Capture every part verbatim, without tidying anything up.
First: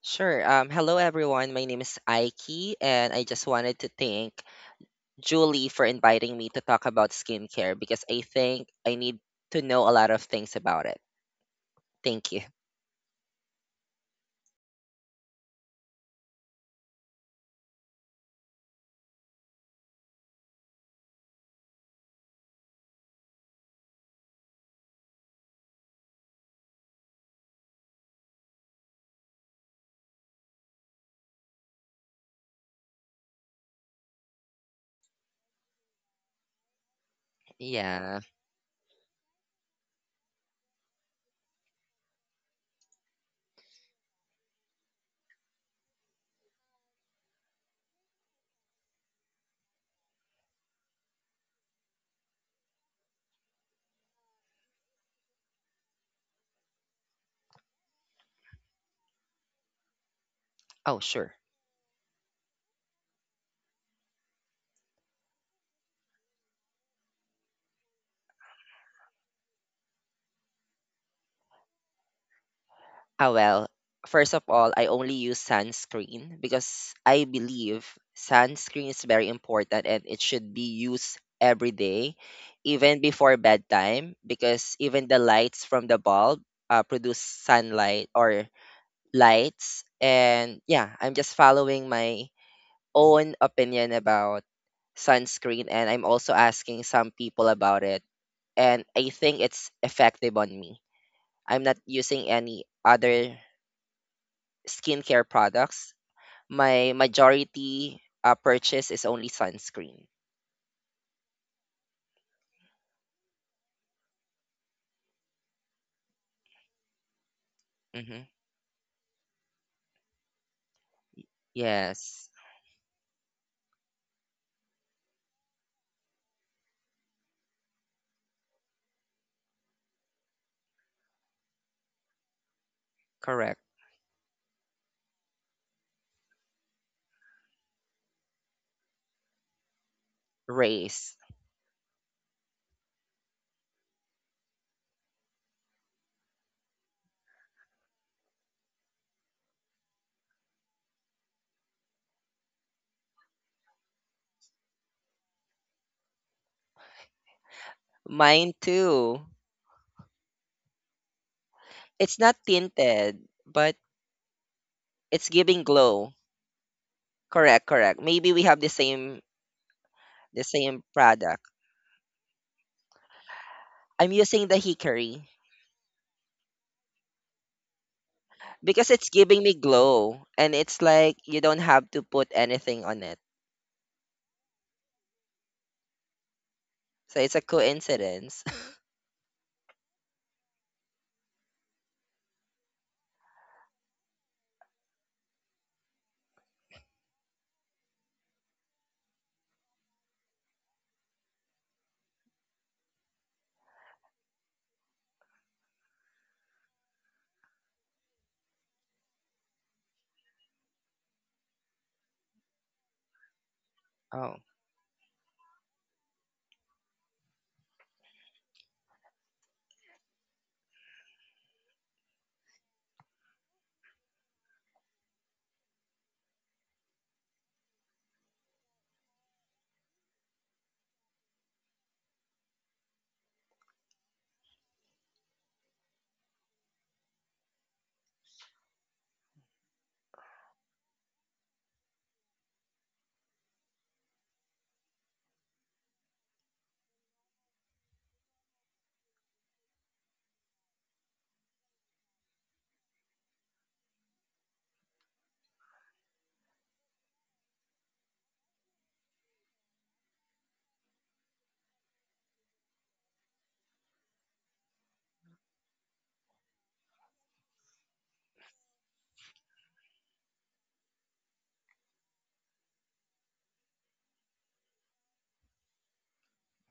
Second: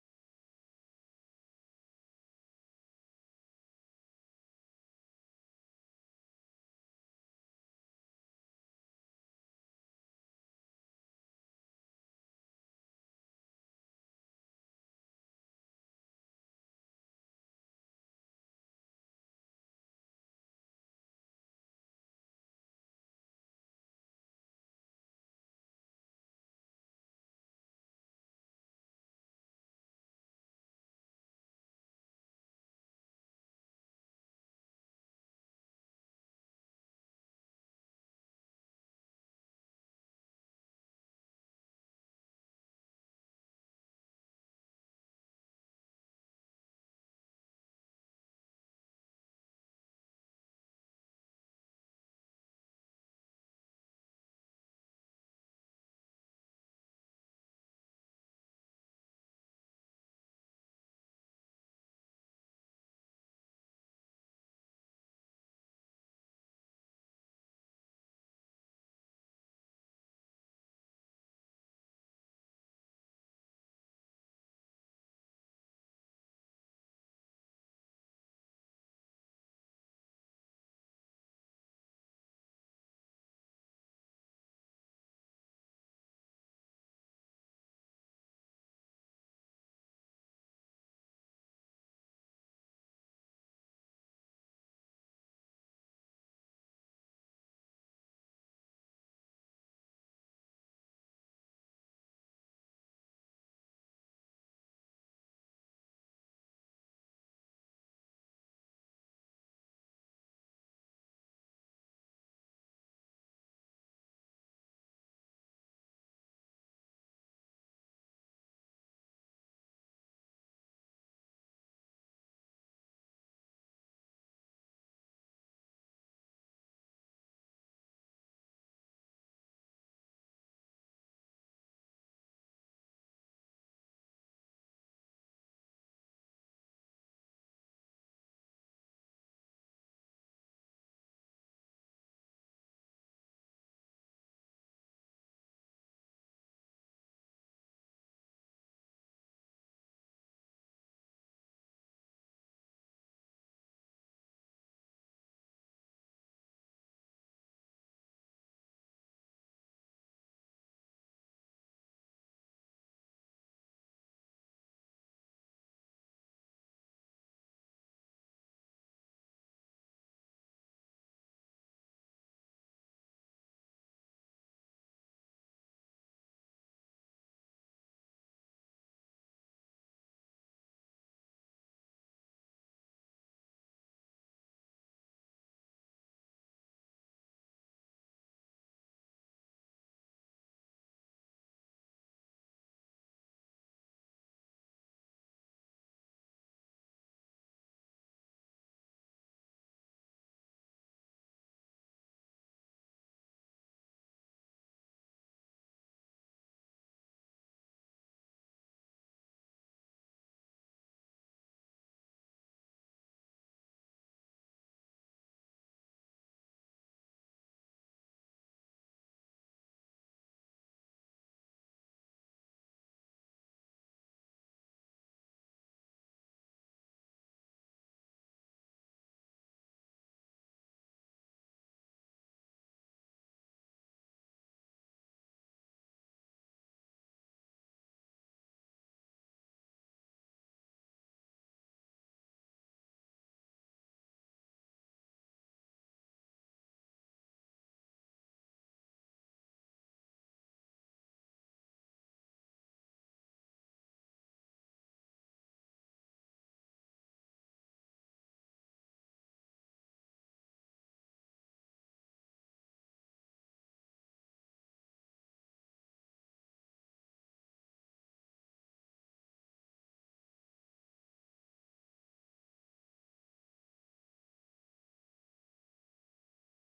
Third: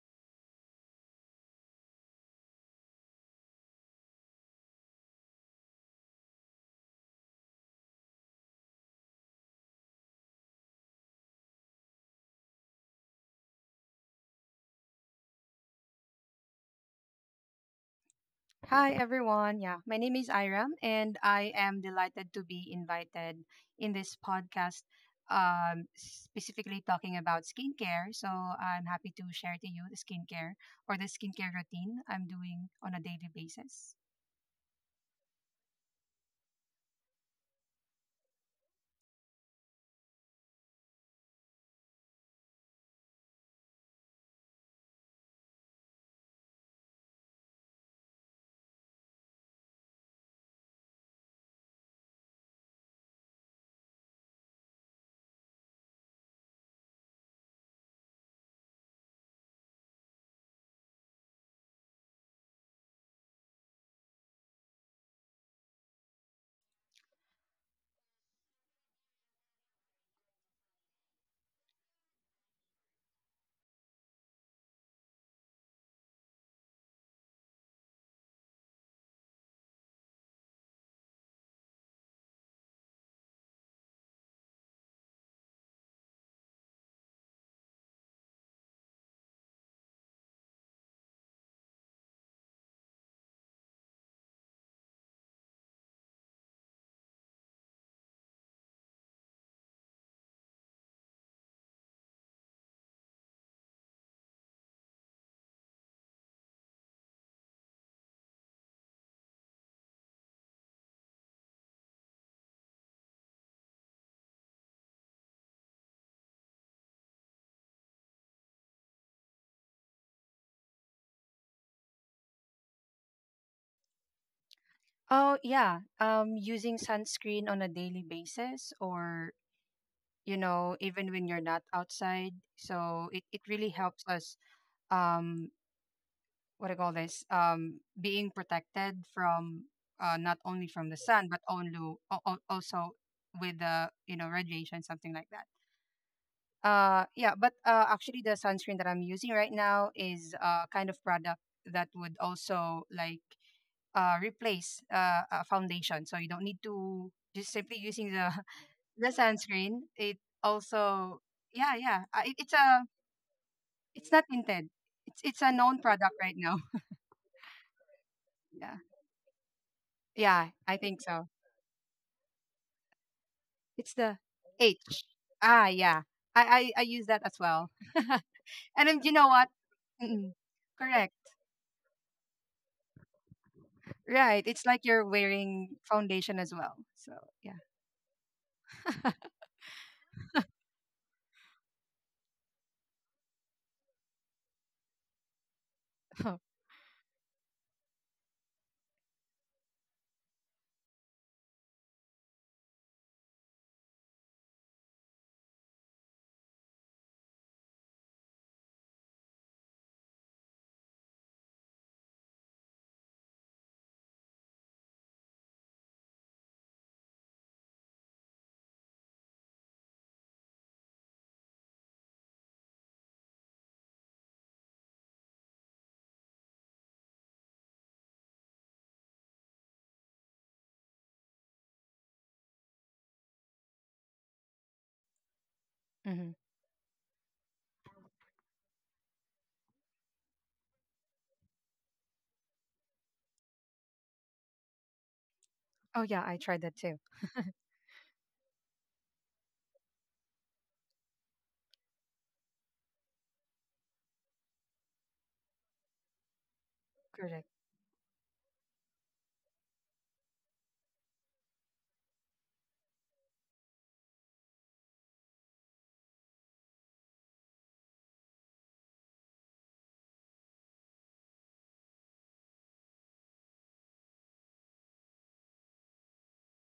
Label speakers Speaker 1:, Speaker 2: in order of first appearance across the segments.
Speaker 1: Sure. Um, hello, everyone. My name is Aiki, and I just wanted to thank Julie for inviting me to talk about skincare because I think I need to know a lot of things about it. Thank you.
Speaker 2: Hi everyone. Yeah, my name is Iram and I am delighted to be invited in this podcast um specifically talking about skincare. So I'm happy to share to you the skincare or the skincare routine I'm doing on a daily basis.
Speaker 1: Yeah. Oh, sure. Ah, well, first of all, I only use sunscreen because I believe sunscreen is very important and it should be used every day, even before bedtime, because even the lights from the bulb uh, produce sunlight or lights. And yeah, I'm just following my own opinion about sunscreen and I'm also asking some people about it. And I think it's effective on me. I'm not using any other skincare products. My majority uh, purchase is only sunscreen. hmm Yes,
Speaker 2: Oh yeah, um using sunscreen on a daily basis or you know even when you're not outside. So it it
Speaker 1: correct.
Speaker 2: really helps us um what do you call this? Um being protected from uh not only from the
Speaker 1: Rays.
Speaker 2: sun but only al- al- also with the you know radiation, something like that. Uh yeah, but uh actually, the sunscreen that I'm using right now is a kind of product that would also like uh replace uh, a foundation, so you don't need to just simply using the
Speaker 1: Mine
Speaker 2: the
Speaker 1: too.
Speaker 2: sunscreen. It also, yeah, yeah,
Speaker 1: It's
Speaker 2: uh, it,
Speaker 1: not
Speaker 2: it's a
Speaker 1: tinted, but
Speaker 2: it's not tinted, it's
Speaker 1: it's
Speaker 2: it's a
Speaker 1: giving
Speaker 2: known product
Speaker 1: glow.
Speaker 2: right now.
Speaker 1: Correct, correct. Maybe we have the
Speaker 2: Yeah,
Speaker 1: same the
Speaker 2: yeah, I
Speaker 1: same
Speaker 2: think so.
Speaker 1: product.
Speaker 2: It's
Speaker 1: I'm
Speaker 2: the
Speaker 1: using the
Speaker 2: H.
Speaker 1: Hickory
Speaker 2: Ah, yeah. I, I, I use that as well. And
Speaker 1: because
Speaker 2: then,
Speaker 1: it's
Speaker 2: you know
Speaker 1: giving
Speaker 2: what?
Speaker 1: me glow
Speaker 2: Mm-mm.
Speaker 1: and it's
Speaker 2: Correct.
Speaker 1: like you don't have to put anything on it.
Speaker 2: Right. It's like you're wearing foundation as well. So,
Speaker 1: So it's a
Speaker 2: yeah.
Speaker 1: coincidence. Oh,
Speaker 2: Hmm. Oh, yeah. I tried that too. Correct.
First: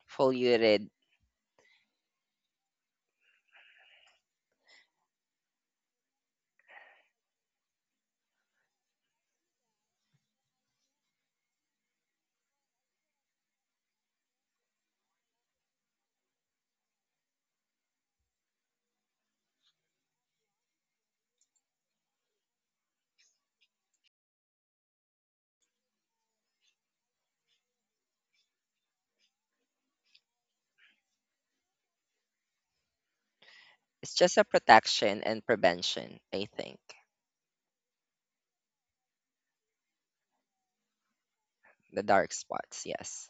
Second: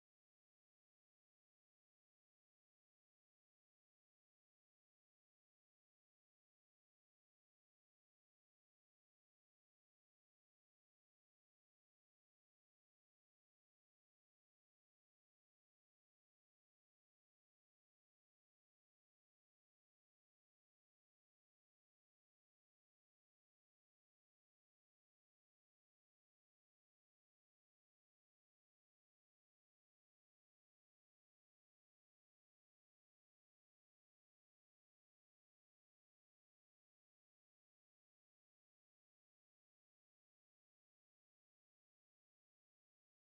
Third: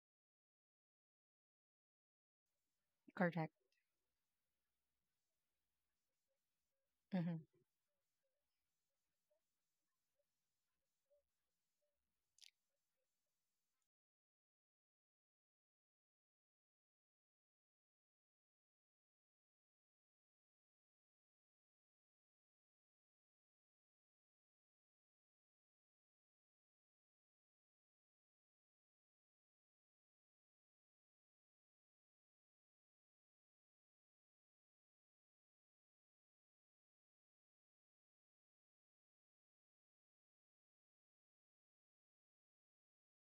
Speaker 1: foliated.
Speaker 2: Correct. Hmm.
Speaker 1: It's just a protection and prevention, I think. The dark spots, yes.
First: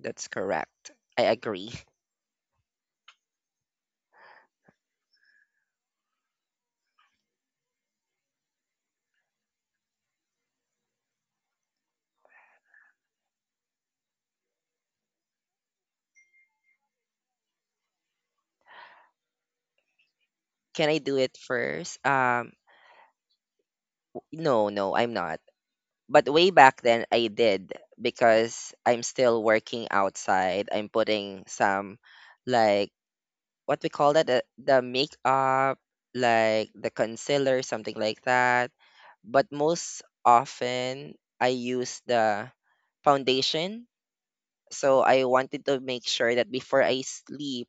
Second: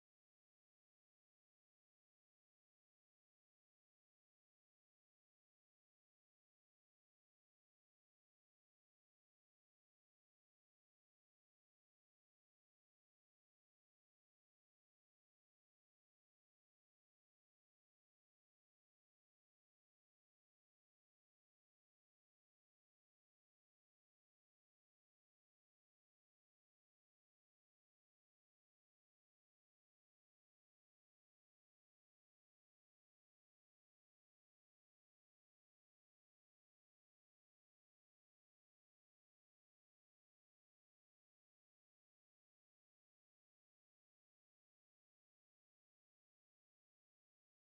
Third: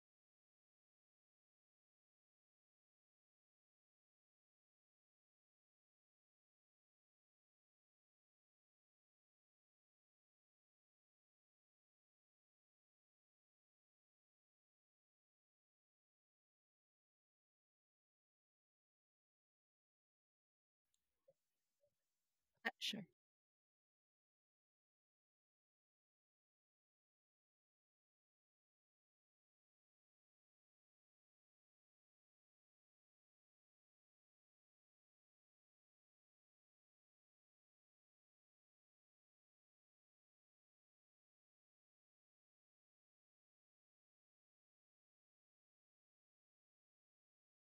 Speaker 1: That's correct. I agree. Can I do it first? Um
Speaker 2: Sure.
Speaker 1: no, no, I'm not. But way back then I did because I'm still working outside. I'm putting some like what we call that the, the makeup like the concealer, something like that, but most often I use the foundation. So I wanted to make sure that before I sleep,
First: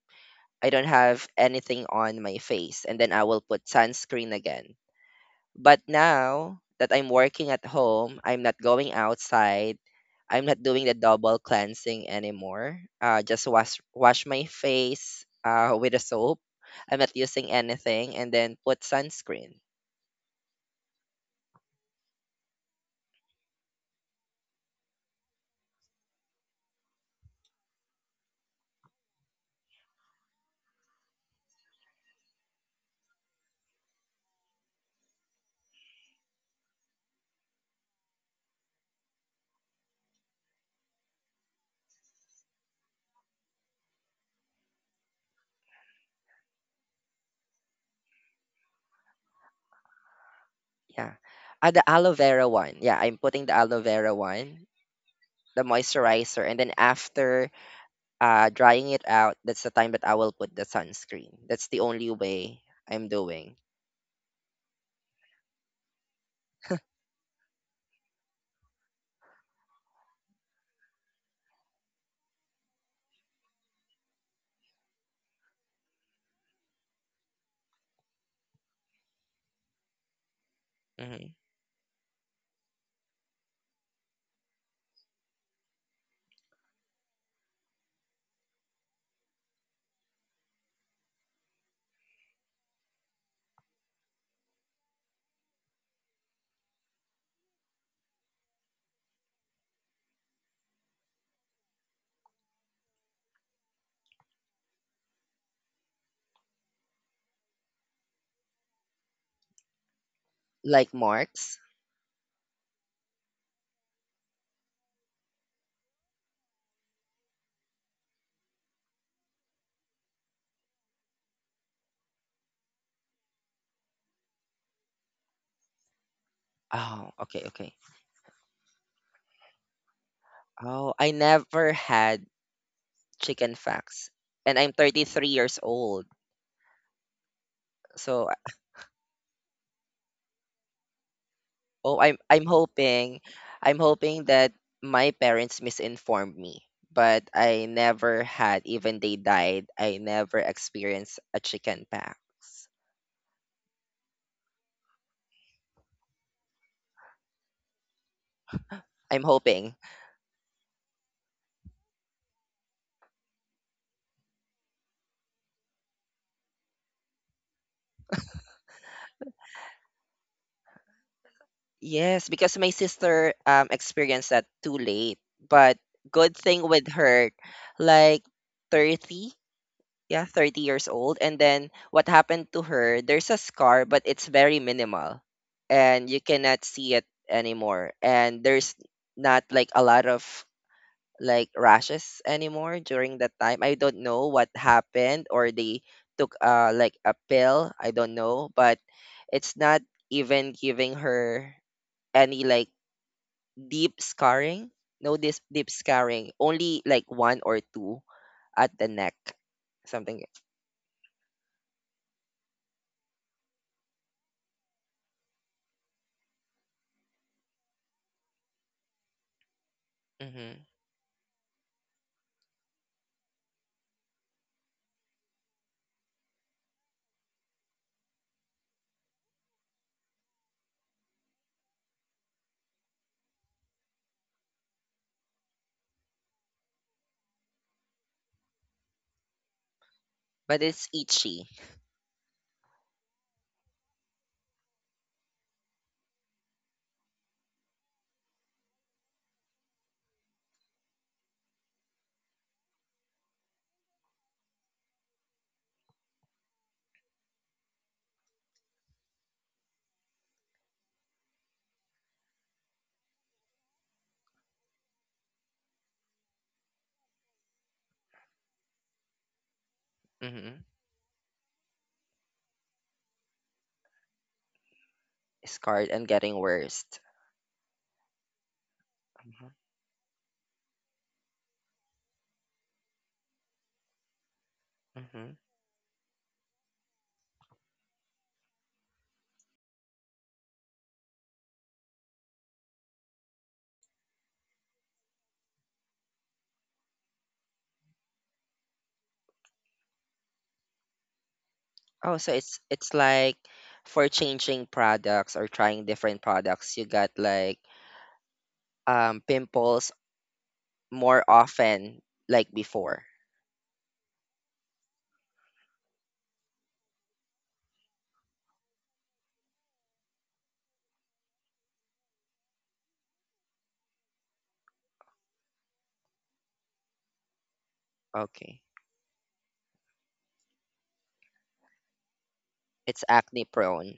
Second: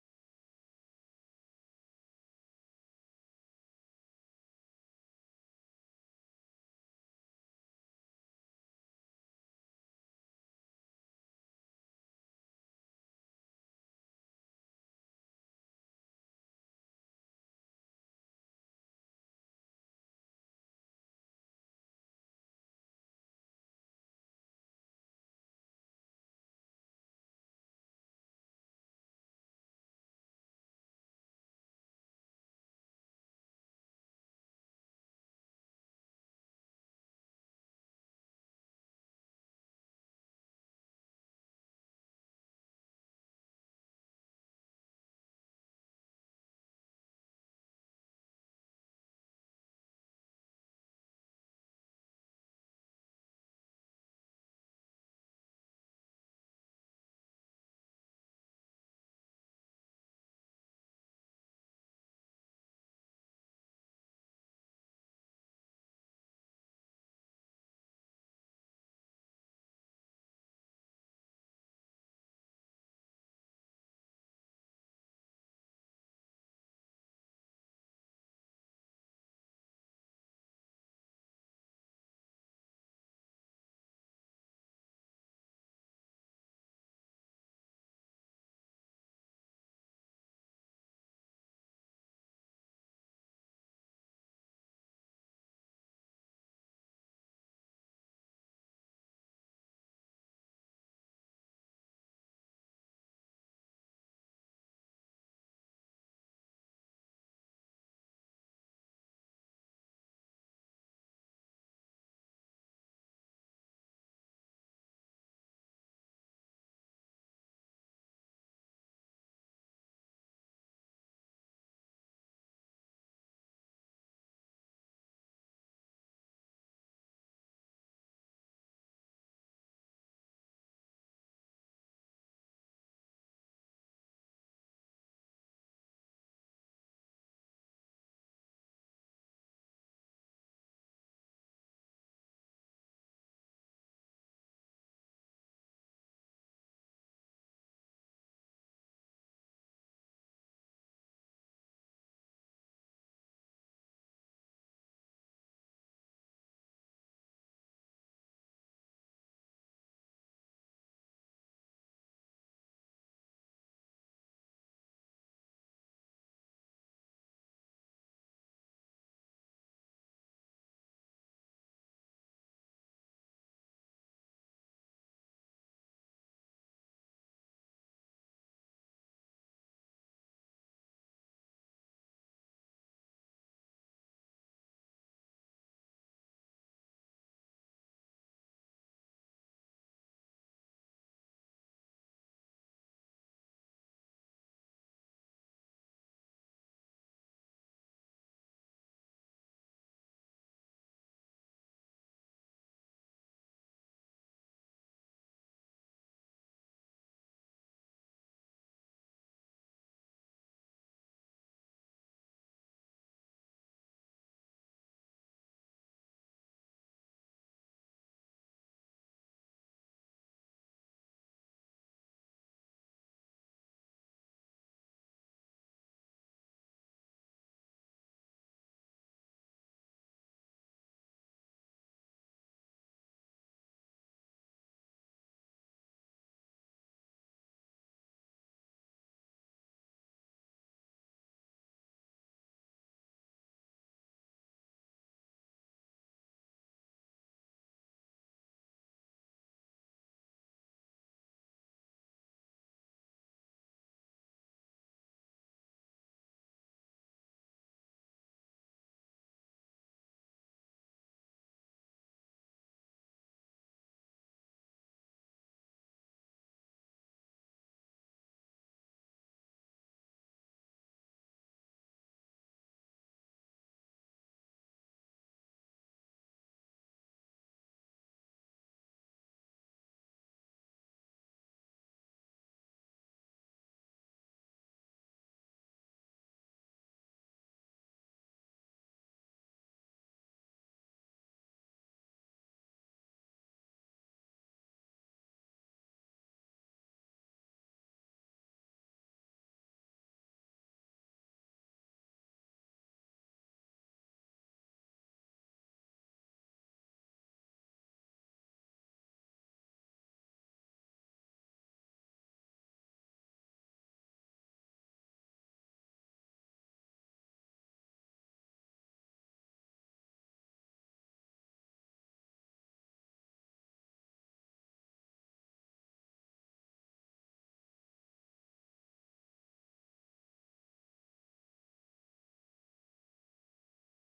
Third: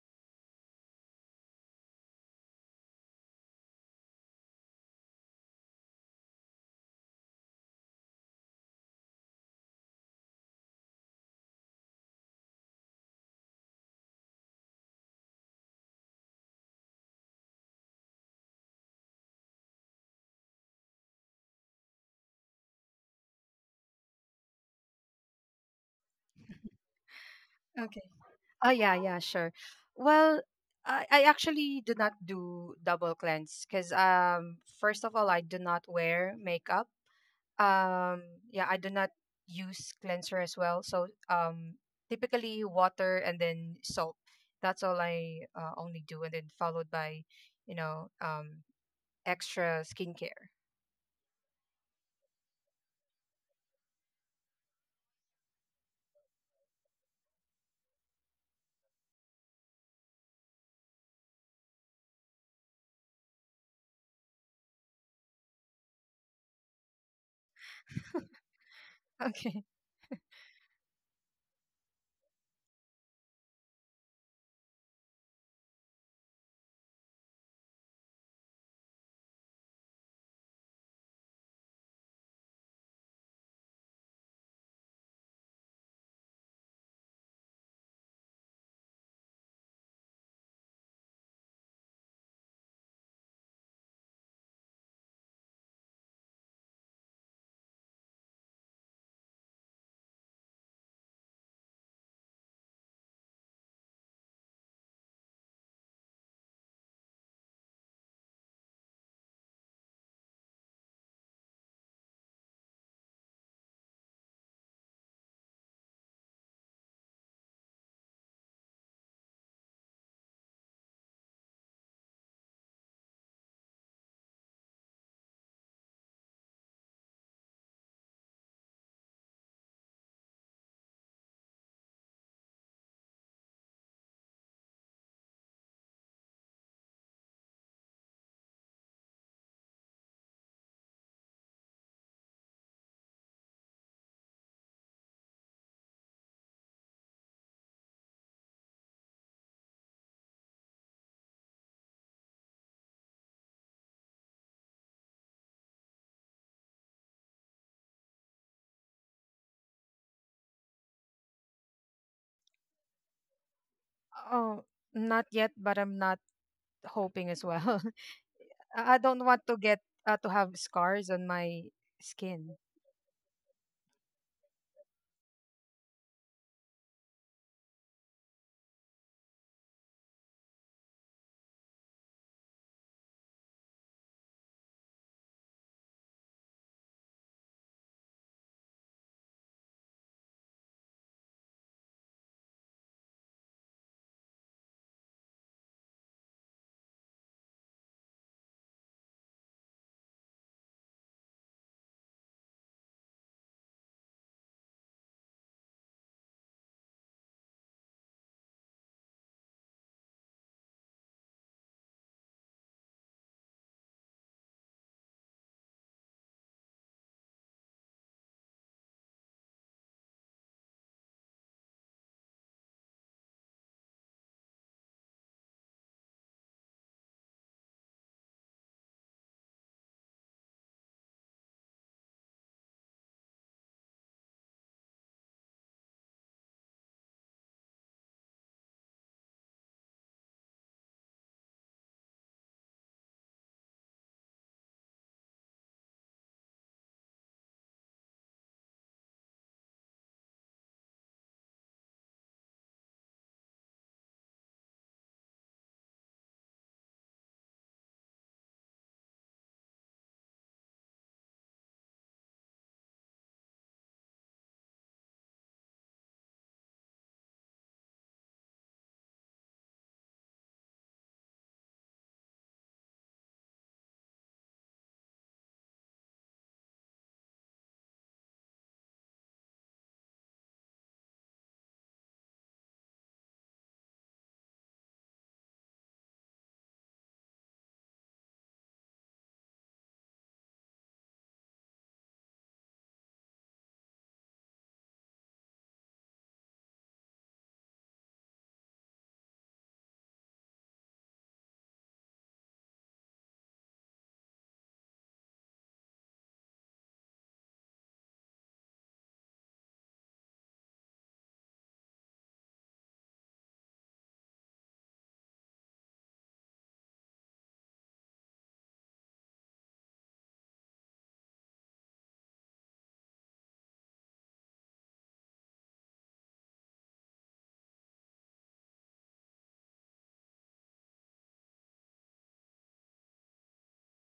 Speaker 1: I don't have anything on my face, and then I will put sunscreen again. But now that I'm working at home, I'm not going outside. I'm not doing the double cleansing anymore. Uh, just wash wash my face uh, with a soap. I'm not using anything, and then put sunscreen.
Speaker 2: Okay. Oh, yeah. Yeah. Sure. Well, I, I actually do not do double cleanse because, um, first of all, I do not wear makeup. um yeah, I do not use cleanser as well, so um typically water and then soap, that's all I uh, only do, and then followed by you know um extra skincare.
Speaker 1: Yeah, uh, the aloe vera one. Yeah, I'm putting the aloe vera one, the moisturizer, and then after uh, drying it out, that's the time that I will put the sunscreen. That's the only way I'm doing.
Speaker 2: Okay.
Speaker 1: hmm Like marks. Oh, okay, okay. Oh, I never had chicken facts, and I'm thirty-three years old. So, oh, I'm I'm hoping, I'm hoping that my parents misinformed me. But I never had, even they died, I never experienced a chicken pox. I'm hoping.
Speaker 2: Oh, not yet, but I'm not hoping as well. I I don't want to get uh, to have scars on my
Speaker 1: Yes,
Speaker 2: skin.
Speaker 1: because my sister um experienced that too late. But good thing with her, like thirty. Yeah, thirty years old. And then what happened to her, there's a scar, but it's very minimal and you cannot see it anymore. And there's not like a lot of like rashes anymore during that time. I don't know what happened or they took uh like a pill, I don't know, but it's not even giving her any like deep scarring. No this deep scarring, only like one or two at the neck, something. Mm-hmm. But it's itchy, mhm, scarred and getting worse. Mhm, mhm. Oh, so it's it's like for changing products or trying different products, you got like um pimples more often like before. Okay, it's acne prone.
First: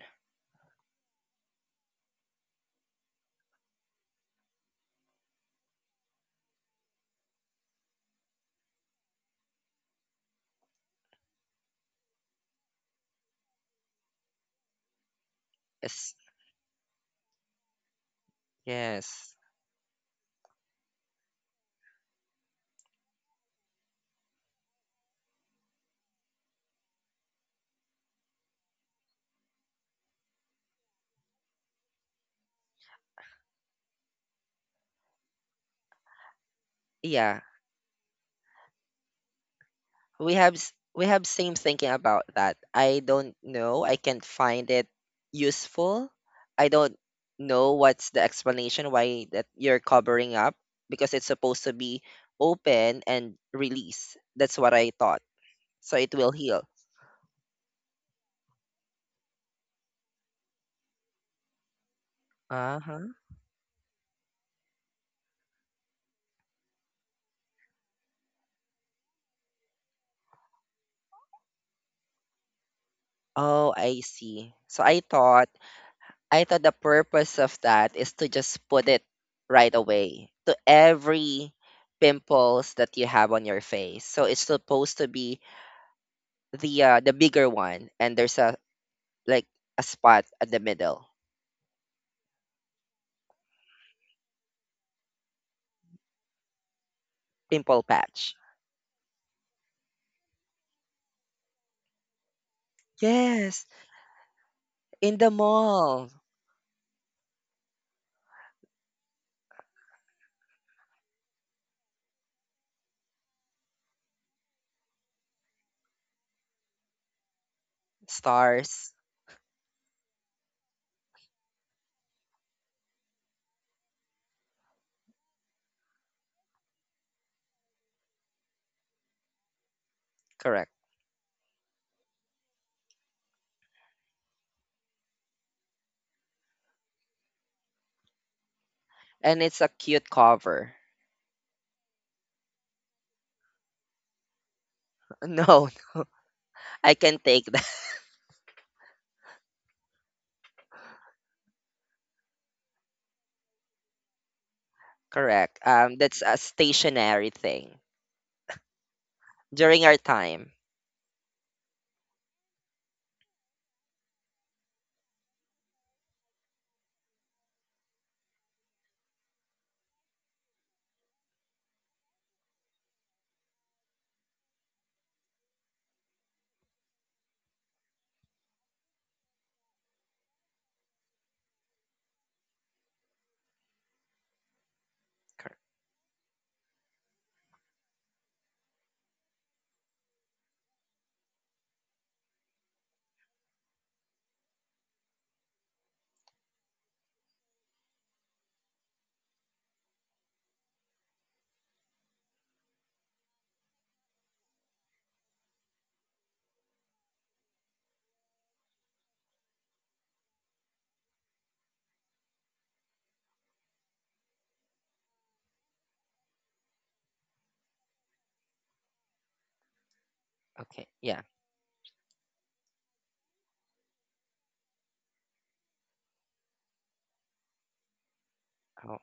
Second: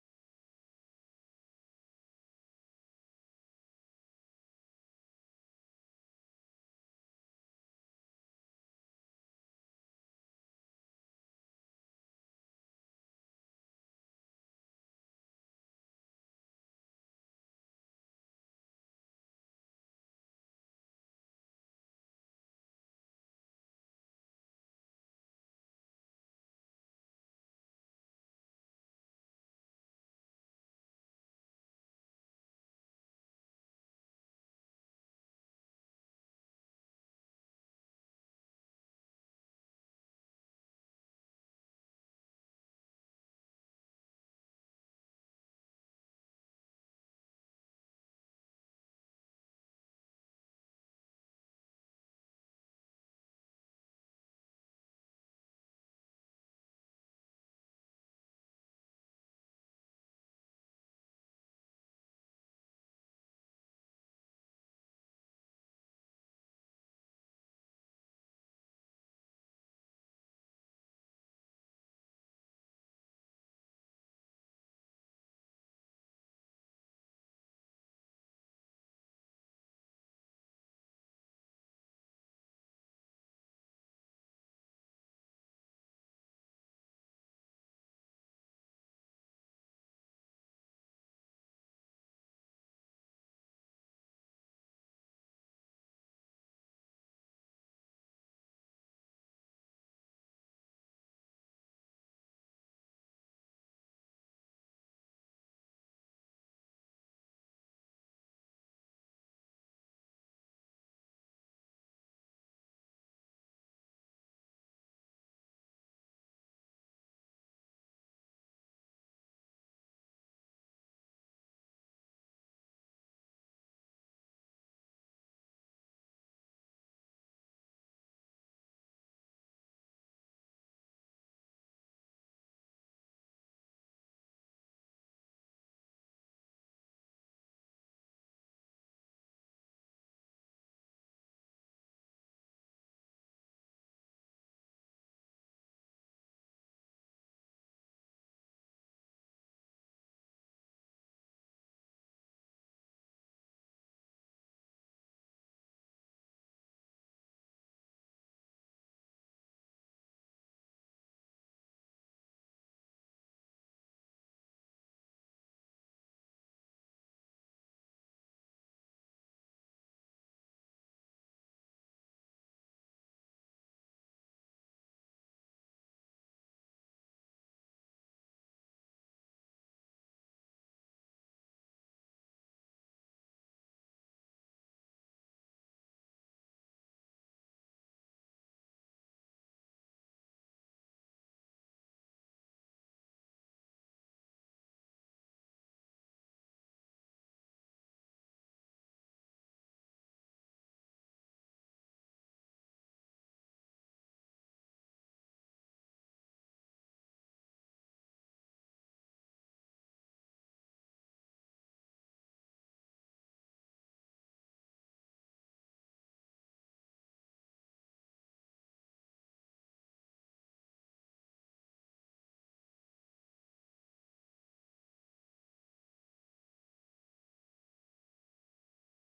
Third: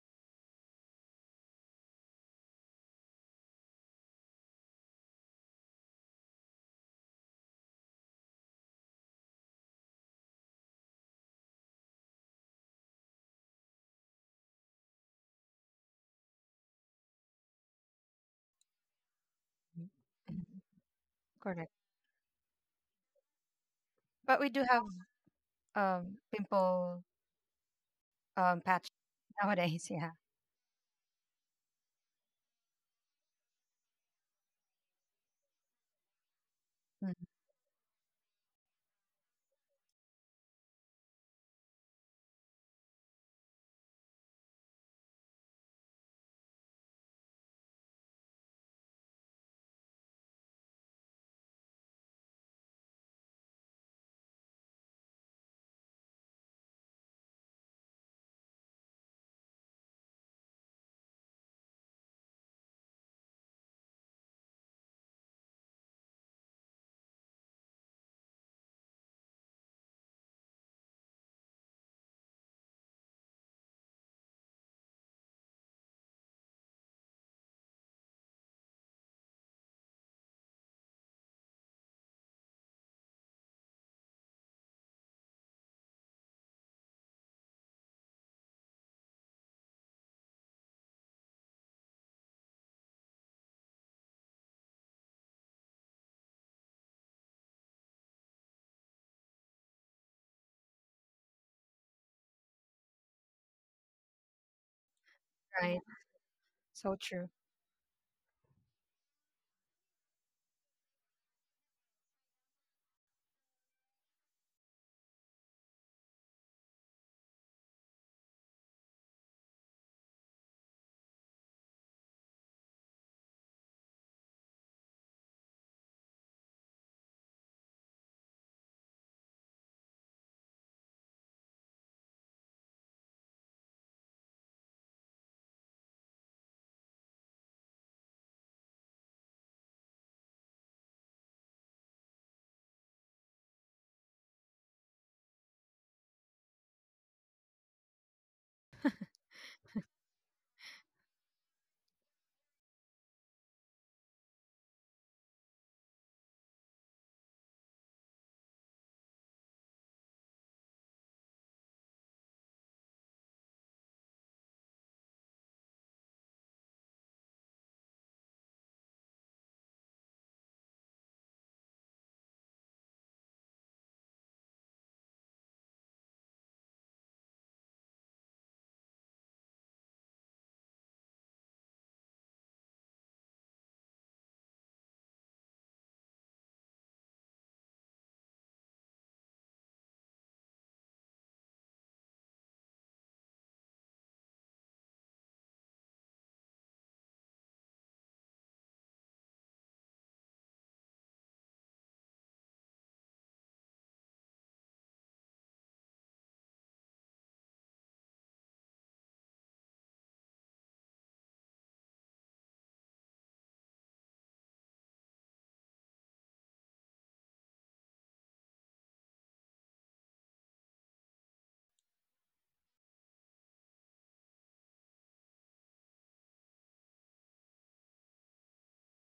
Speaker 1: Yes, yes,
Speaker 2: Mhm. Correct. But we do have um pimple um patch nowadays, yeah. Mm,
Speaker 1: yeah. We have s- we have same thinking about that. I don't know. I can't find it useful. I don't know what's the explanation why that you're covering up because it's supposed to be open and release. That's what I thought. So it will heal. Uh-huh. Oh, I see. So I thought I thought the purpose of that is to just put it right away to every pimples that you have on your face. So it's supposed to be the uh, the bigger one and there's a like a spot at the middle. Pimple patch, yes. In the
Speaker 2: right.
Speaker 1: mall,
Speaker 2: So true.
Speaker 1: stars, correct. And it's a cute cover. No, I can take that. Correct. Um that's a stationary thing during our time. Cor- okay, yeah. Oh.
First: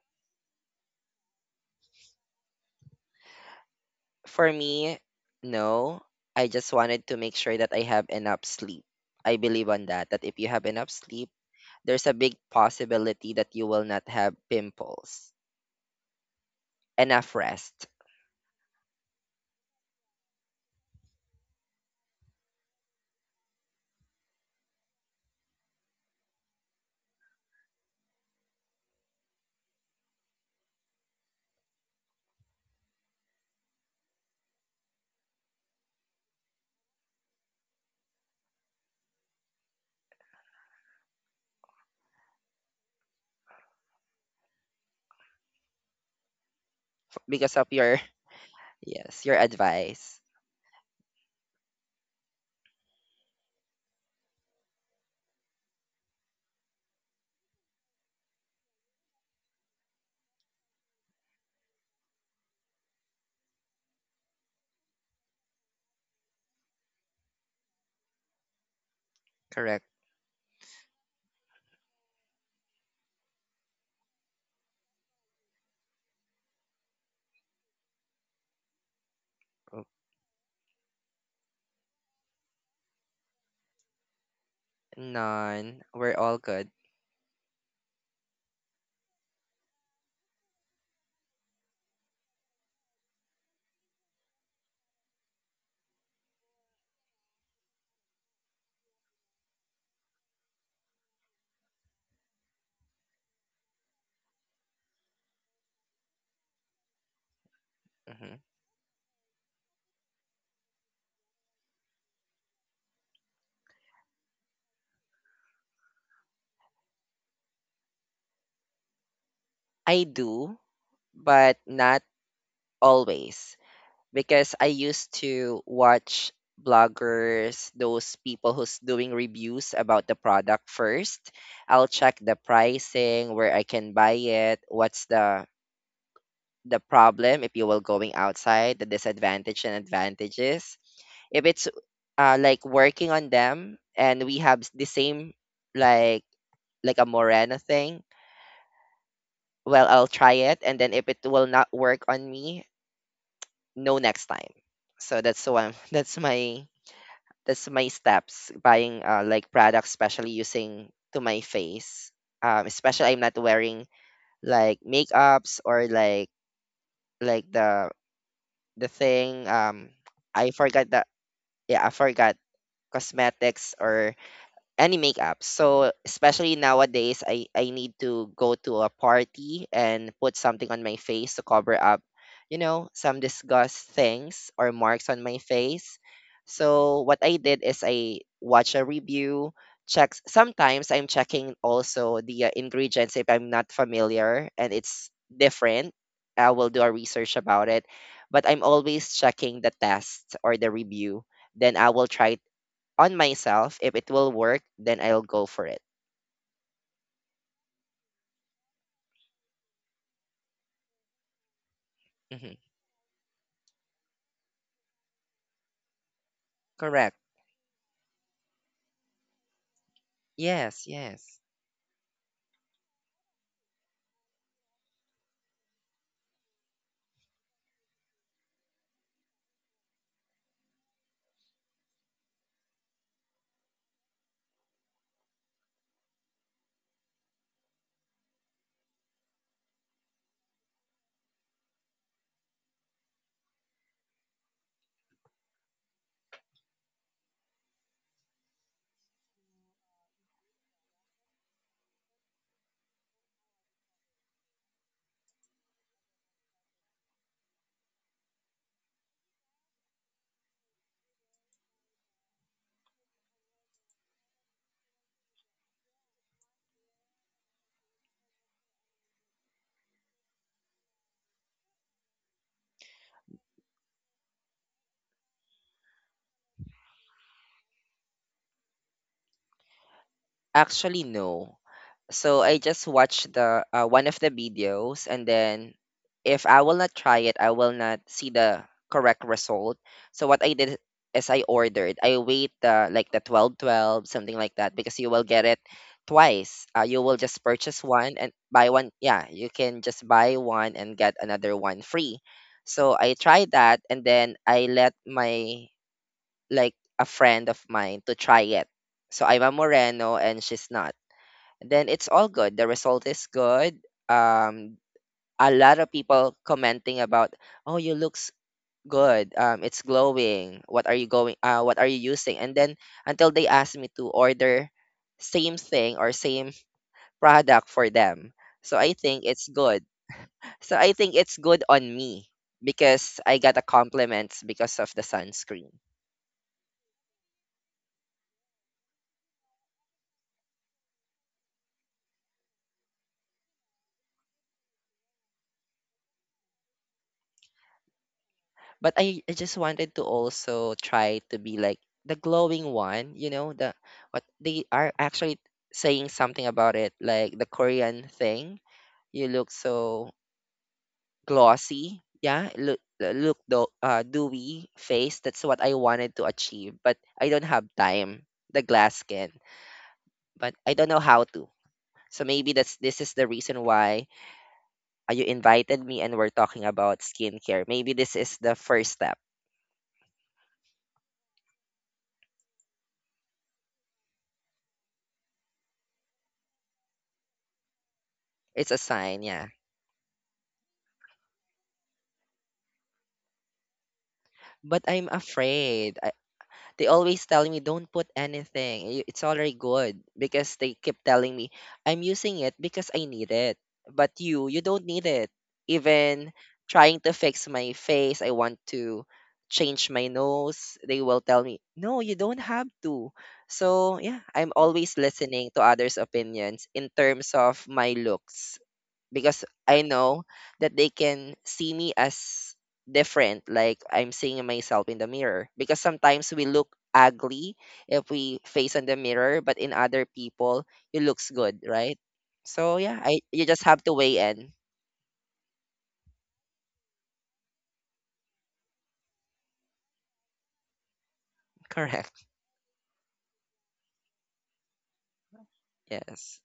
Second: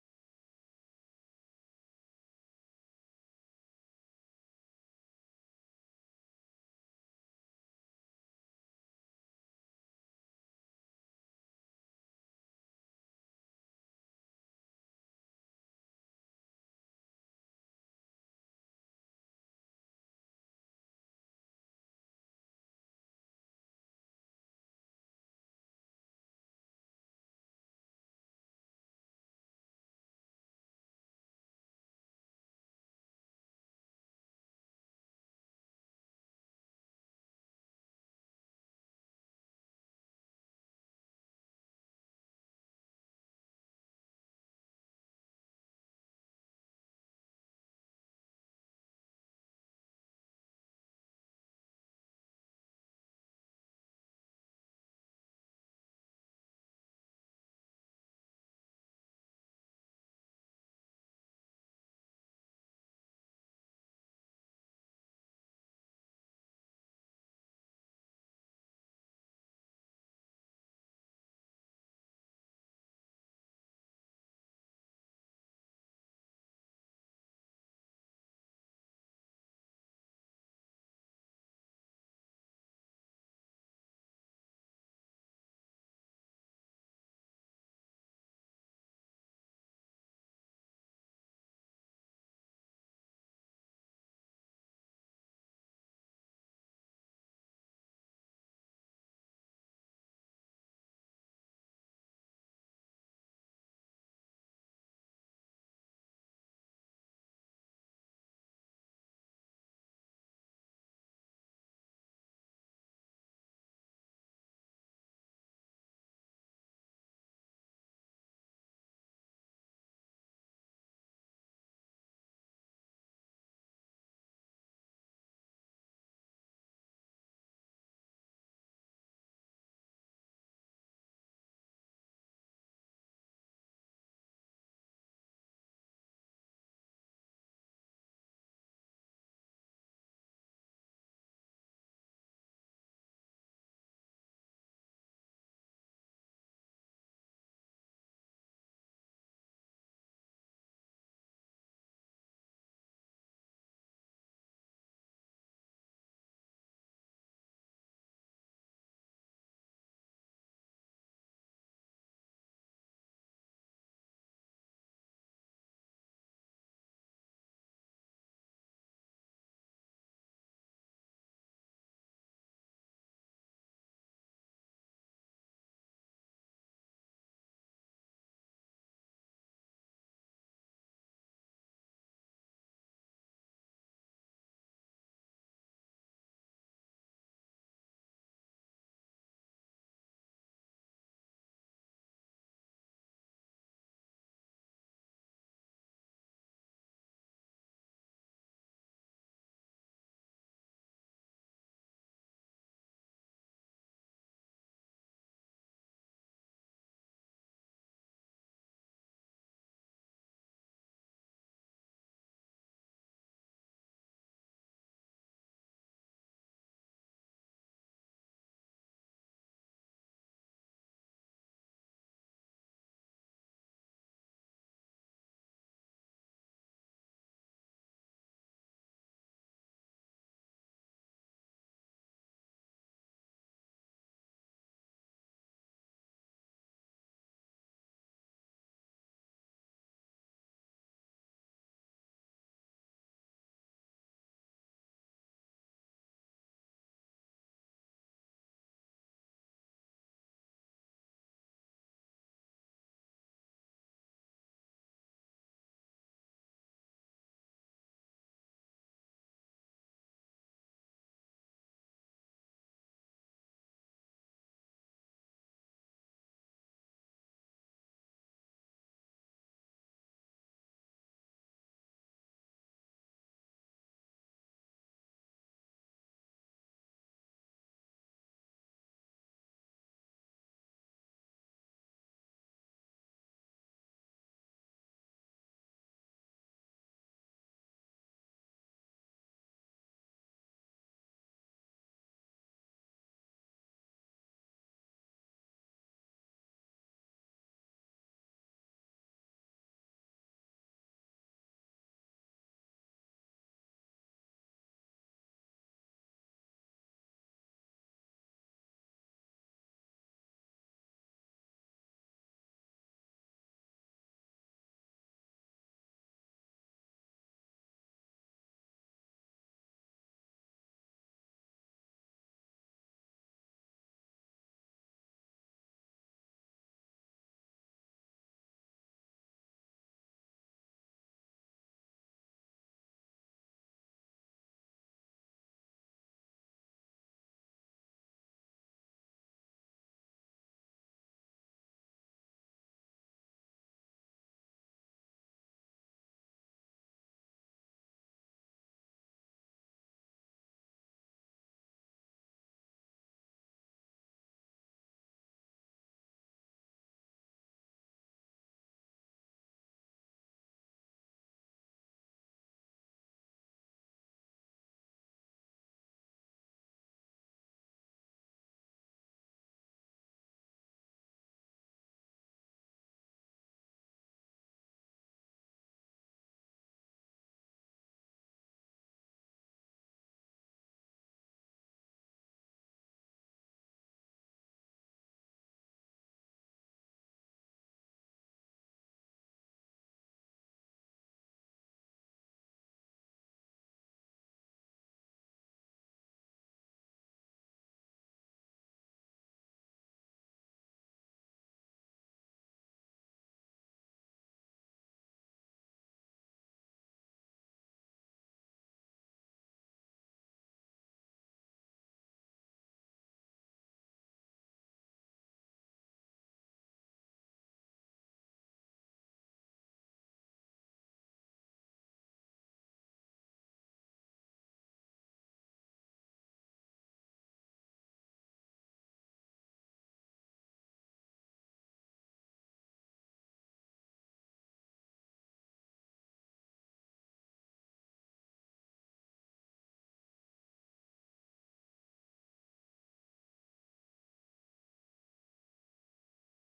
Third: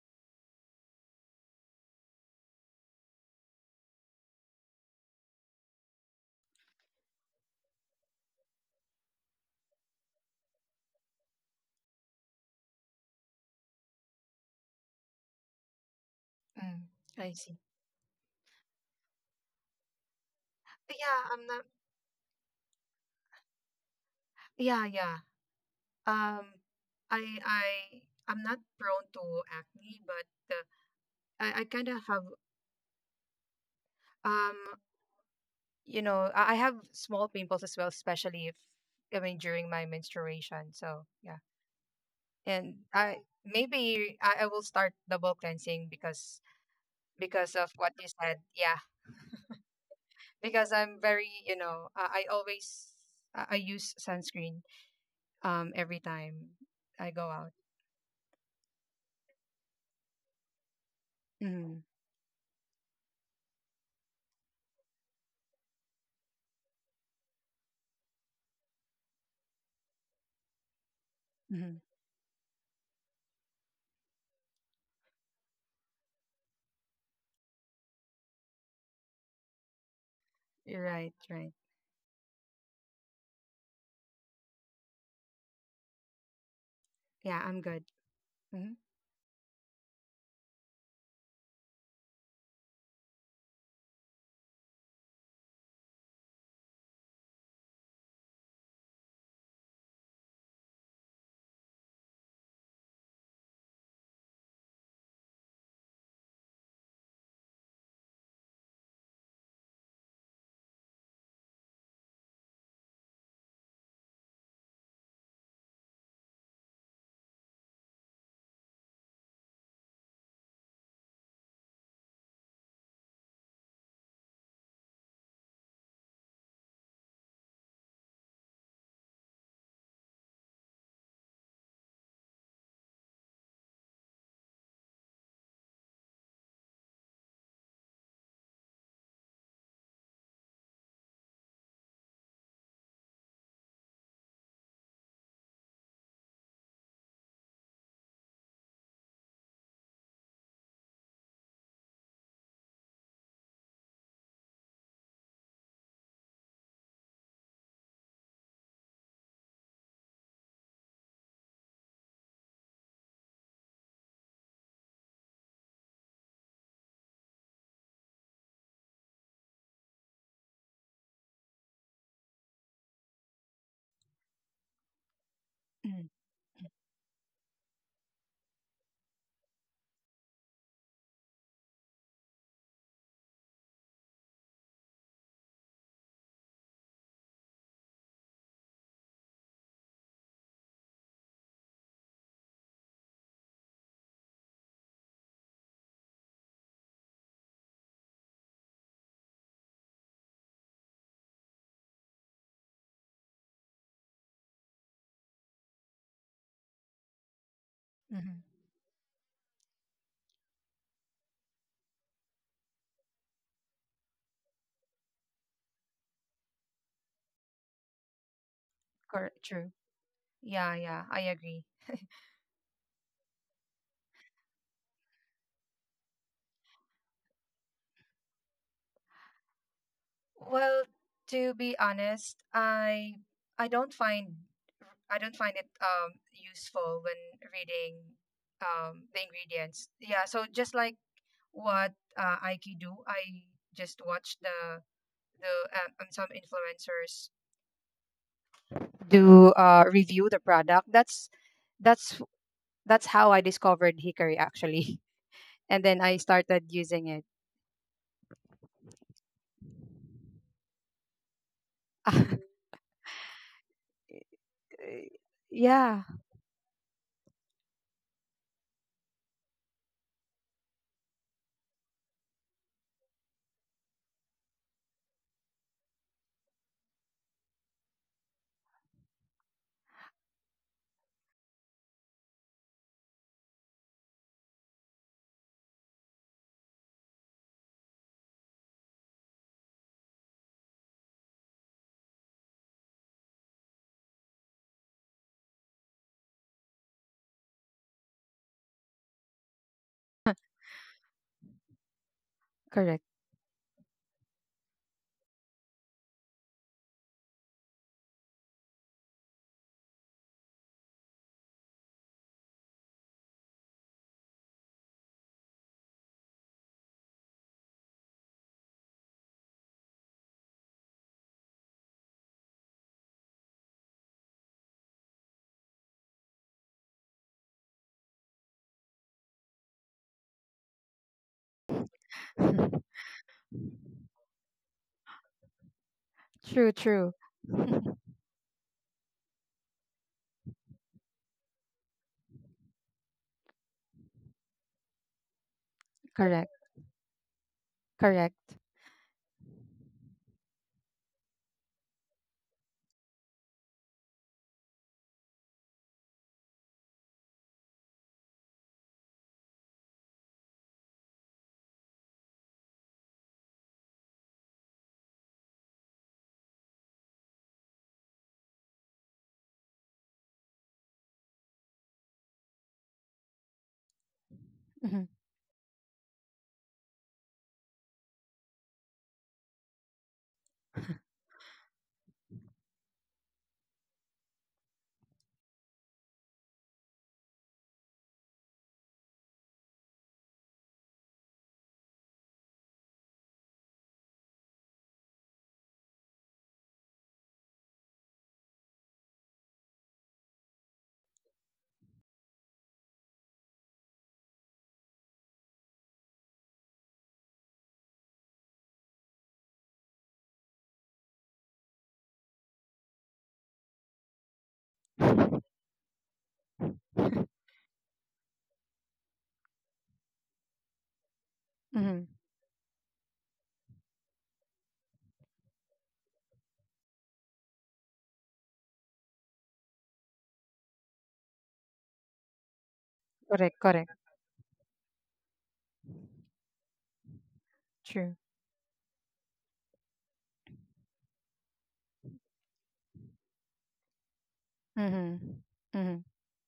Speaker 1: For me, no, I just wanted to make sure that I have enough sleep. I believe on that, that if you have enough sleep, there's a big possibility that you will not have pimples.
Speaker 2: Mm, I
Speaker 1: Enough
Speaker 2: see.
Speaker 1: rest.
Speaker 2: Yeah, I'm not, yeah, yeah. Um, I I I'm not prone to acne, but uh, I I kind of have um you know I I have small pimples as well, especially if I mean during my menstruation. So yeah, and I maybe I, I will start double cleansing because because
Speaker 1: Because
Speaker 2: of
Speaker 1: of
Speaker 2: what
Speaker 1: your,
Speaker 2: you said. Yeah,
Speaker 1: yes, your advice.
Speaker 2: because I'm very, you know, I, I always I, I use sunscreen um every time I go out. Mm-hmm.
Speaker 1: Correct.
Speaker 2: Mm-hmm.
Speaker 1: Oh,
Speaker 2: You're right, right.
Speaker 1: none, we're all good.
Speaker 2: Yeah, I'm good. Mm-hmm.
Speaker 1: hmm I do, but not always, because I used to watch bloggers, those people who's doing reviews about the product first. I'll check the pricing, where I can buy it, what's the the problem if you will going outside, the disadvantage and advantages, if it's uh, like working on them and we have s- the same like like a morena thing. Well, I'll try it, and then if it will not work on me, no next time. So that's the one. That's my, that's my steps buying uh, like products, especially using to my face. Um especially I'm not wearing like makeups or like like the The thing, um, I forgot that. Yeah, I forgot cosmetics or any makeup. So
Speaker 2: Mm-hmm.
Speaker 1: especially nowadays, I I need to go to a party and put something on my face to cover up, you know, some disgust things or marks on my face. So what I did is I watch a review, checks. Sometimes I'm checking also the uh, ingredients if I'm not familiar and it's different. I will do a research about it, but I'm always checking the test or the review. Then I will try on myself. If it will work, then I'll go for it.
Speaker 2: Mm-hmm.
Speaker 1: hmm Correct.
Speaker 2: Correct. True. Yeah,
Speaker 1: Yes,
Speaker 2: yeah, I
Speaker 1: yes.
Speaker 2: agree. Well, to be honest, I I don't find I don't find it um useful when reading um the ingredients. Yeah, so just like what uh, Aiki do, I just watch the the uh, um, some influencers do uh review the product. That's that's that's how I discovered Hickory actually, and then I started using it. Yeah,
Speaker 1: Actually, no. So I just watched the uh, one of the videos, and then if I will not try it, I will not see the correct result. So what I did is I ordered. I wait the like the twelve twelve, something like that, because you will get it twice. Uh, you will just purchase one and buy one. Yeah, you can just buy one and get another one free. So
Speaker 2: correct.
Speaker 1: I tried that, and then I let my like a friend of mine to try it. So I'm a Moreno, and she's not, then it's all good. The result is good. Um, a lot of people commenting about, oh, you looks good. Um, it's glowing. What are you going? Uh, what are you using? And then until they ask me to order same thing or same product for them. So I think it's good. So I think it's good on me because I got a compliments because of the sunscreen.
Speaker 2: True, true. Correct, correct.
Speaker 1: But I, I just wanted to also try to be like the glowing one, you know, the what they are actually saying something about it, like the Korean thing. You look so glossy, yeah. Look, look the uh, dewy face. That's what I wanted to achieve, but I don't have time. The glass skin, but I don't know how to. So maybe that's this is the reason why
Speaker 2: Mhm,
Speaker 1: uh, you invited me and we're talking about skincare. Maybe this is the first step. It's a sign, yeah. But I'm afraid. I, they always tell me don't put anything. i- It's already good because they keep telling me I'm using it because I need it. But you, you don't need it. Even trying to fix my face, I want to change my nose. They will tell me, "No, you don't have to." So, yeah, I'm always listening to others' opinions in terms of my looks because I know that they can see me
Speaker 2: mhm.
Speaker 1: as different, like I'm seeing myself in the mirror. Because sometimes we look ugly if we face on the mirror, but in other people, it looks good, right? So yeah, I you
Speaker 2: Correct,
Speaker 1: just have
Speaker 2: correct.
Speaker 1: to weigh in.
Speaker 2: True.
Speaker 1: Correct.
Speaker 2: Mhm, mhm.
Speaker 1: Yes.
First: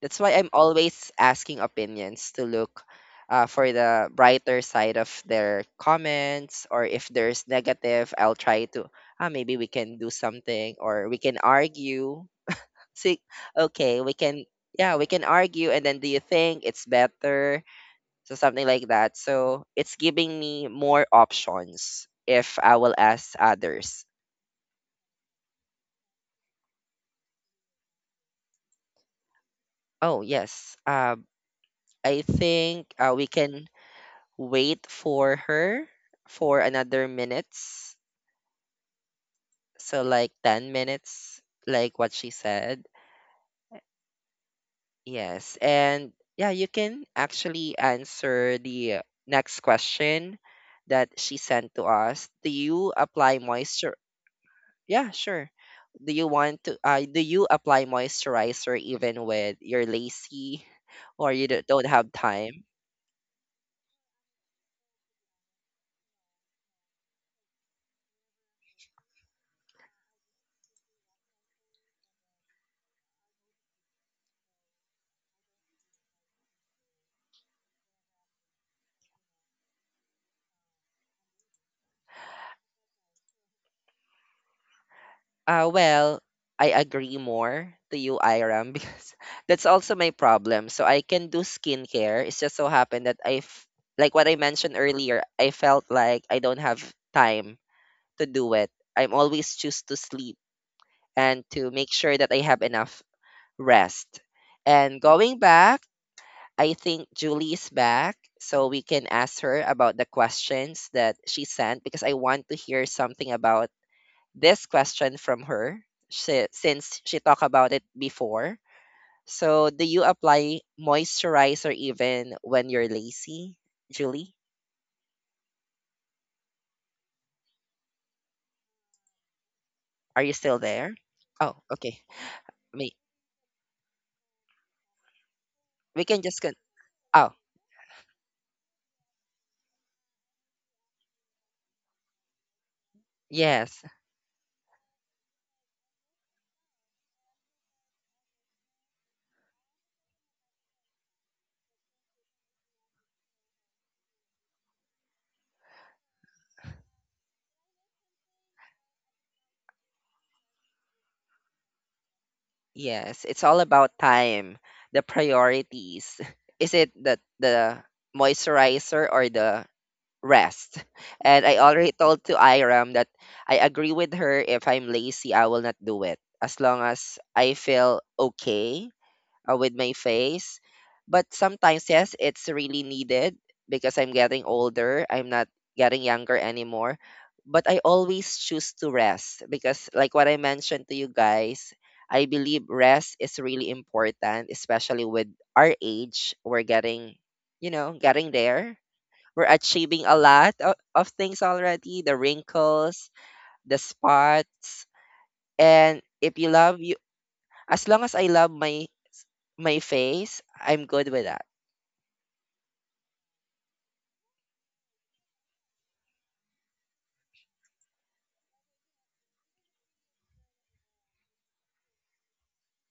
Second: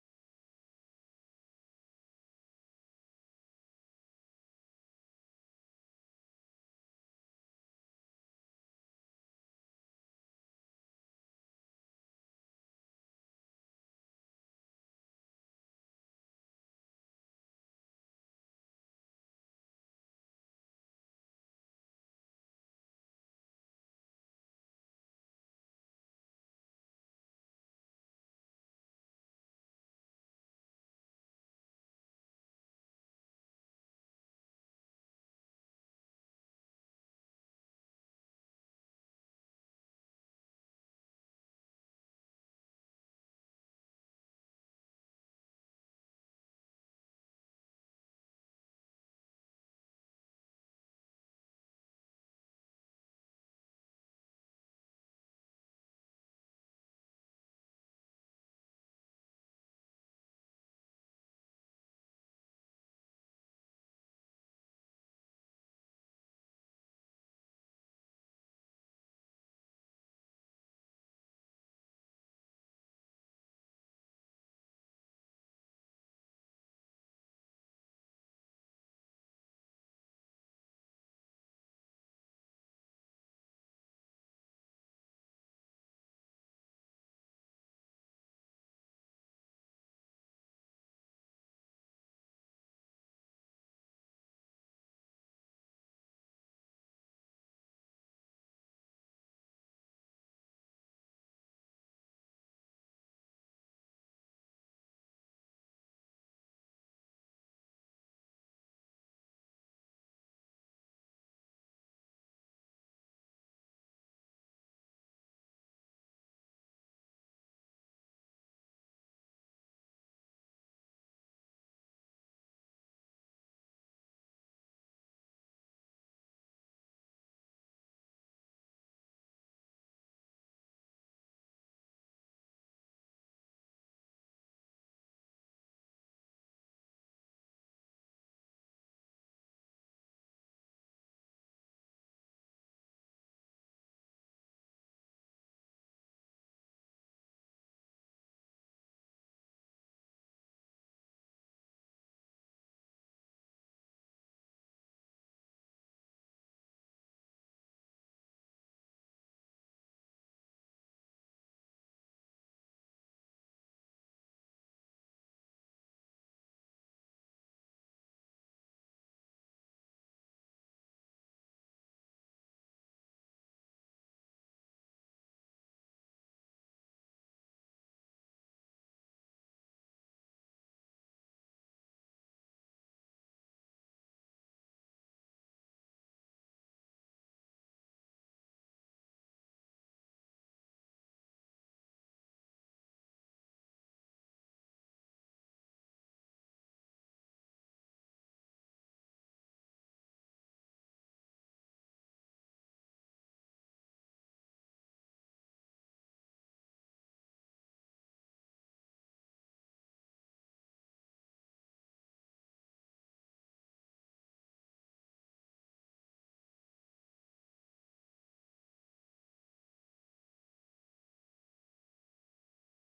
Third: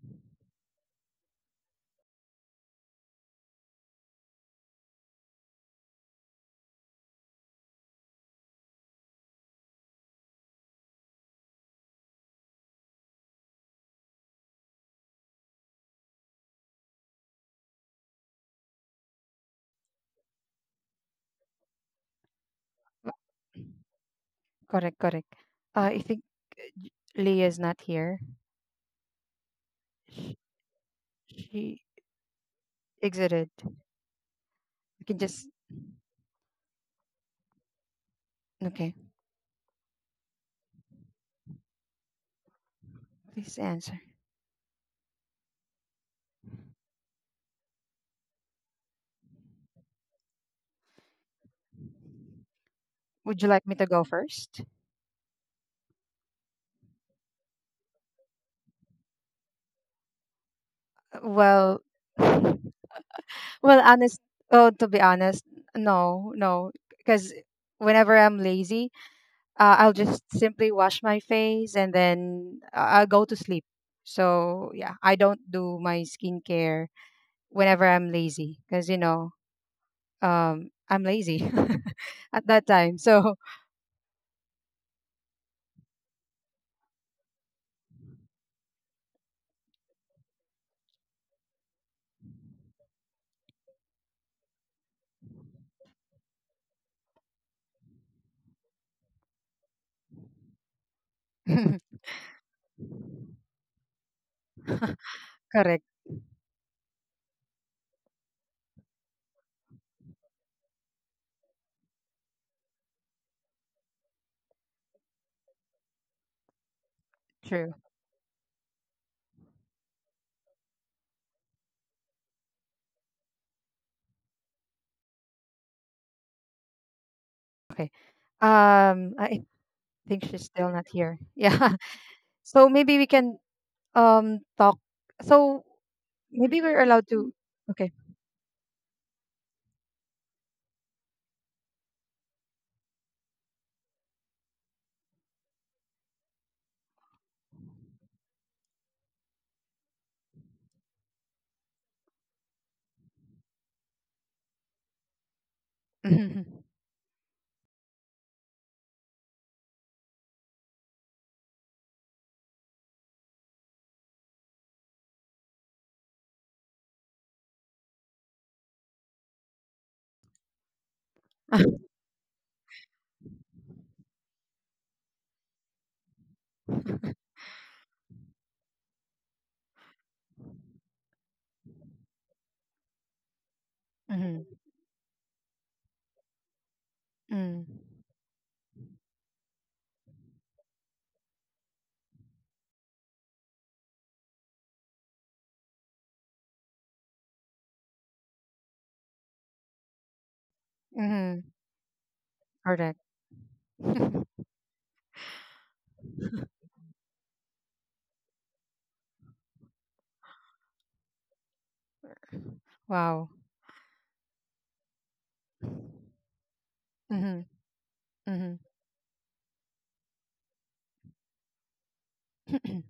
Speaker 1: That's why I'm always asking opinions to look uh, for the brighter side of their comments, or if there's negative, I'll try to ah, maybe we can do something or we can argue. See, okay, we can, yeah, we can argue. And then do you think it's better? So something like that. So it's giving me more options if I will ask others.
Speaker 2: Correct, correct. Uh, I think uh, J- Leah is not here.
Speaker 1: Oh,
Speaker 2: She,
Speaker 1: yes. Um,
Speaker 2: she
Speaker 1: I think uh, we
Speaker 2: exited.
Speaker 1: can wait
Speaker 2: We can
Speaker 1: for
Speaker 2: just
Speaker 1: her for another minutes.
Speaker 2: okay.
Speaker 1: So like ten minutes, like what she said.
Speaker 2: Please answer.
Speaker 1: Yes. And yeah, you can actually answer the next question that she sent to us. Do you apply
Speaker 2: Would you like me to
Speaker 1: moisture?
Speaker 2: go first?
Speaker 1: Yeah, sure. Do you want to uh, do you apply moisturizer even when you're lazy
Speaker 2: Uh,
Speaker 1: or you don't
Speaker 2: Well,
Speaker 1: don't have time?
Speaker 2: well, honest. Oh, to be honest, no, no. Because whenever I'm lazy, uh, I'll just simply wash my face and then I- I'll go to sleep. So yeah, I don't do my skincare whenever I'm lazy because you know um, I'm lazy at that time. So
Speaker 1: Uh well, I agree more to you, Iram, because that's also my problem. So I can do skincare. It's just so happened that I f- like what I mentioned earlier, I felt like I don't have time to do it. I'm always choose to sleep and to make sure that I have enough rest. And going back,
Speaker 2: correct,
Speaker 1: I think Julie's back, so we can ask her about the questions that she sent because I want to hear something about this question from her. She since she talked about
Speaker 2: true.
Speaker 1: it before. So, do you apply moisturizer even when you're lazy, Julie?
Speaker 2: Okay. Um, I
Speaker 1: Are
Speaker 2: think
Speaker 1: you
Speaker 2: she's
Speaker 1: still
Speaker 2: still not
Speaker 1: there?
Speaker 2: here.
Speaker 1: Oh,
Speaker 2: Yeah.
Speaker 1: okay.
Speaker 2: So
Speaker 1: Me,
Speaker 2: maybe we can um talk. So
Speaker 1: we can just con-
Speaker 2: maybe we're allowed to.
Speaker 1: oh
Speaker 2: Okay.
Speaker 1: yes. Yes, it's all about time, the priorities. Is it the the moisturizer or the rest? And I already told to Iram that I agree with her, if I'm lazy, I will not do it as long as I feel okay uh, with my face. But sometimes, yes, it's really needed because I'm
Speaker 2: Mm-hmm.
Speaker 1: getting older. I'm not getting younger anymore. But I
Speaker 2: Mm-hmm.
Speaker 1: always choose to rest because, like what I mentioned to you guys, I believe rest is really important, especially with our age. We're getting, you know, getting there. We're achieving a lot of, of things
Speaker 2: Mm-hmm.
Speaker 1: already, the
Speaker 2: Correct.
Speaker 1: wrinkles, the spots. And if you love you, as long as I love my my face, I'm good with that.
Speaker 2: Wow. Mm-hmm. Mhm. Mhm.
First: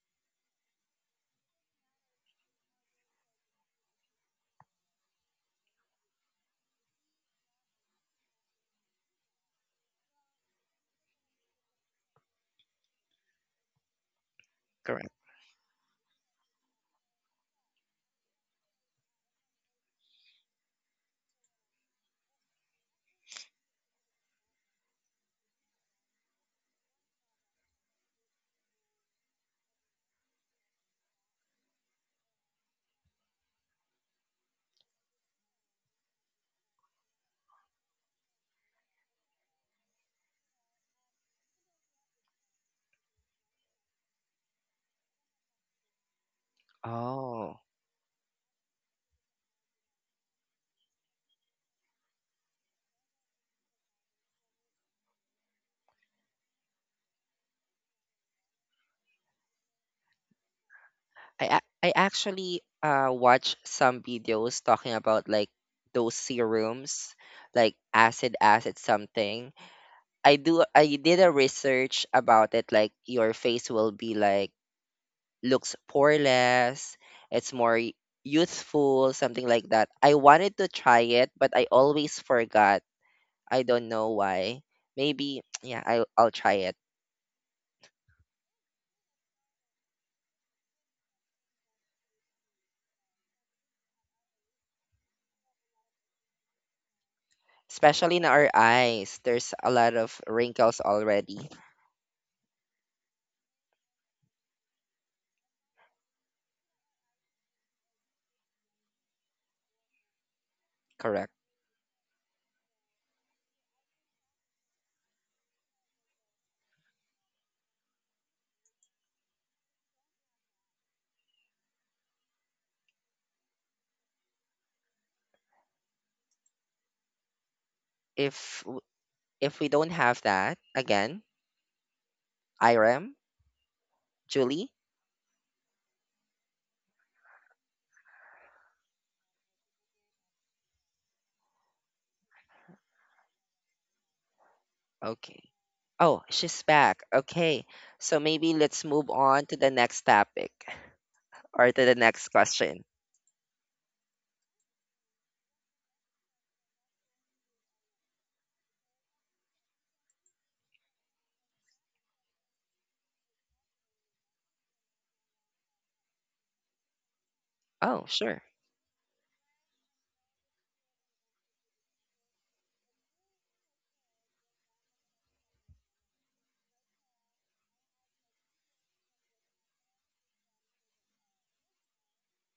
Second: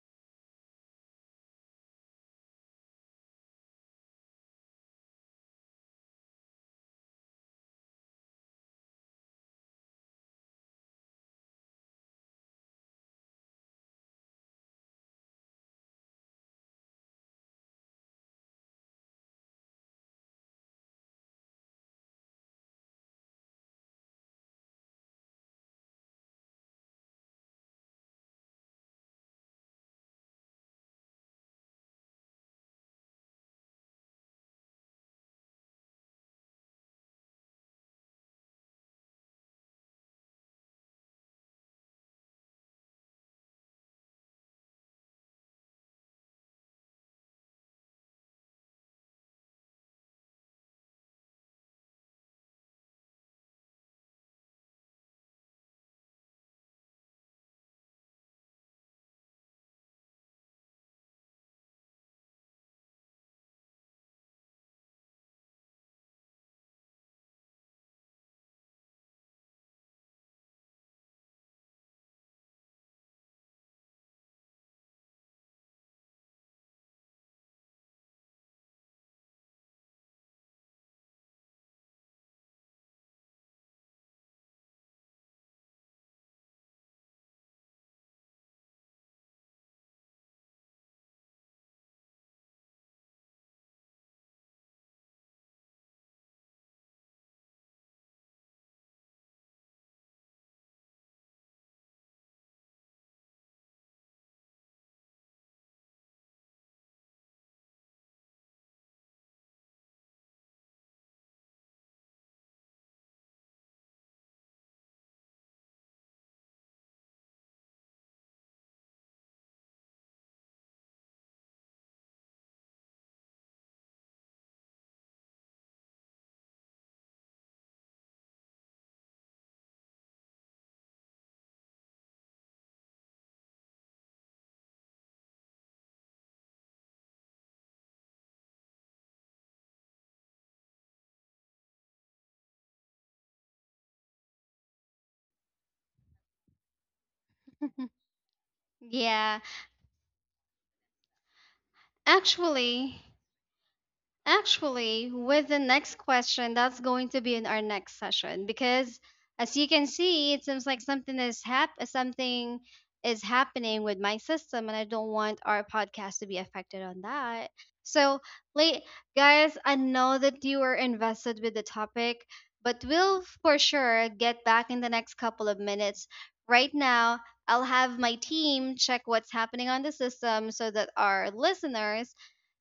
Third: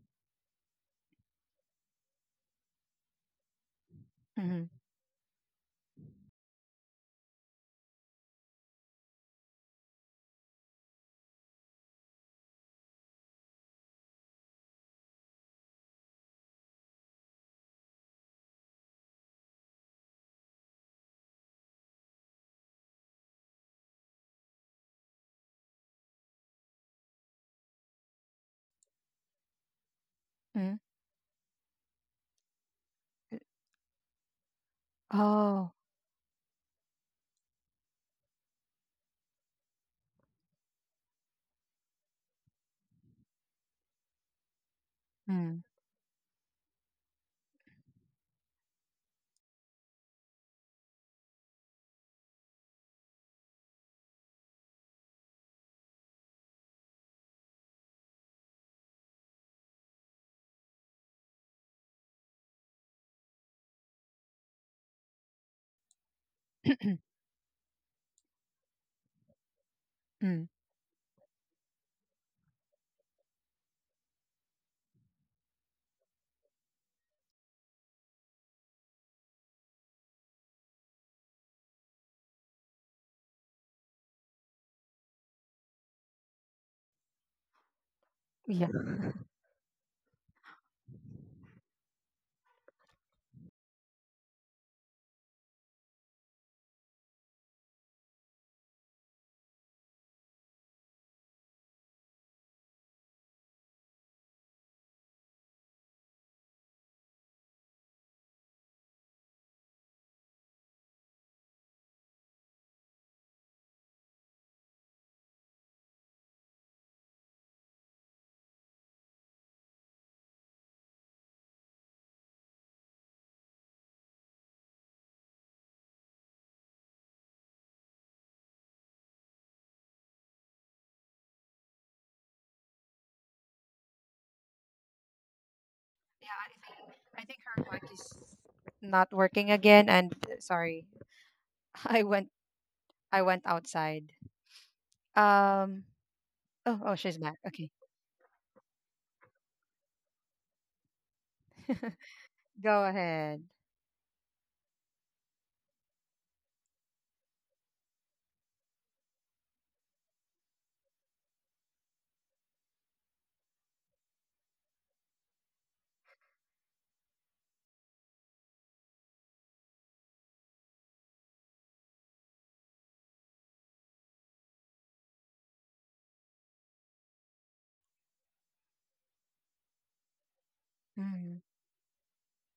Speaker 2: Mhm.
Speaker 1: Correct.
Speaker 2: Oh. Mm.
Speaker 1: Oh. I ac- I actually uh watch some videos talking about like those serums, like acid acid something. I
Speaker 2: Mm.
Speaker 1: do I did a research about it, like your face will be like looks poreless, it's more y- youthful, something like that. I wanted to try it, but I always forgot. I don't know why. Maybe yeah, I I'll try it.
Speaker 2: Yeah.
Speaker 1: Especially in our eyes there's a lot of wrinkles already. Correct. if w- if we don't have that again. Irem, Julie.
Speaker 2: Yeah, I think I think her mic is not working again, and uh, sorry. I went I went outside.
Speaker 1: Okay,
Speaker 2: Um
Speaker 1: oh, she's
Speaker 2: oh, oh
Speaker 1: back,
Speaker 2: she's back.
Speaker 1: okay.
Speaker 2: Okay.
Speaker 1: So maybe let's move
Speaker 3: Yeah,
Speaker 1: on to the next topic or to the next question.
Speaker 2: Go
Speaker 3: actually,
Speaker 2: ahead.
Speaker 3: Actually, with the next question, that's going to be in our next session because as you can see, it seems like something is hap- something is happening with my system and I don't want our podcast to be affected on that.
Speaker 1: Oh,
Speaker 3: So,
Speaker 1: sure,
Speaker 3: late guys, I know that you are invested with the topic, but we'll for sure get back in the next couple of minutes. Right now, I'll have my team check what's happening on the system so that our
Speaker 2: Mm.
Speaker 3: listeners,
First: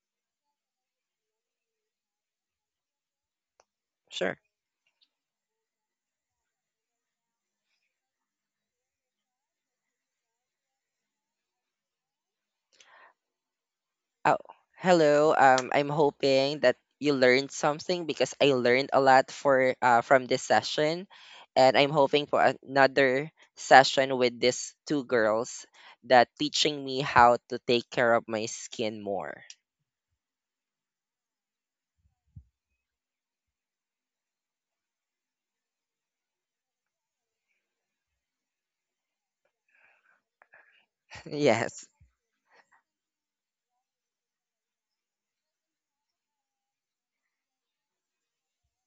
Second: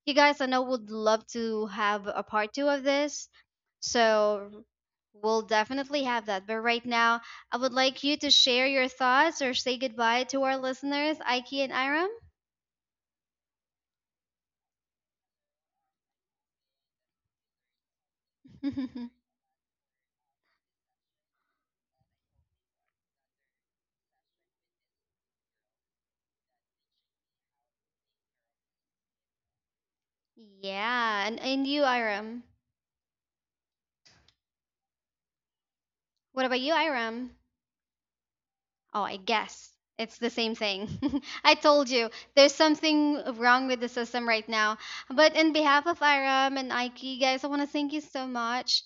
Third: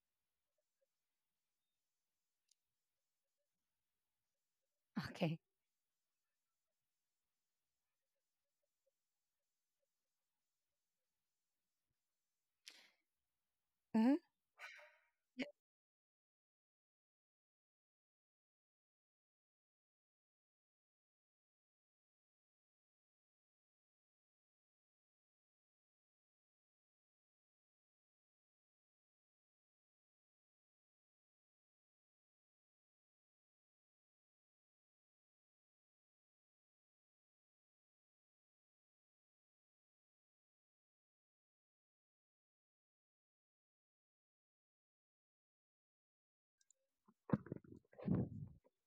Speaker 3: you guys, I know, would love to have a part two of this.
Speaker 1: sure.
Speaker 3: So
Speaker 2: Okay.
Speaker 3: we'll definitely have that. But right now, I would like you to share your thoughts or say goodbye to our listeners, Aiki and Iram.
Speaker 2: Mhm.
Speaker 1: Oh, hello. Um, I'm hoping that you learned something because I learned a lot for uh, from this session, and I'm hoping for another session with these two girls that teaching me how to take care of my skin more.
Speaker 3: Yeah, and, and you, Iram. What about you, Iram? Oh, I guess it's the same thing. I
Speaker 1: Yes.
Speaker 3: told you there's something wrong with the system right now. But in behalf of Iram and Ike, guys, I want to thank you so much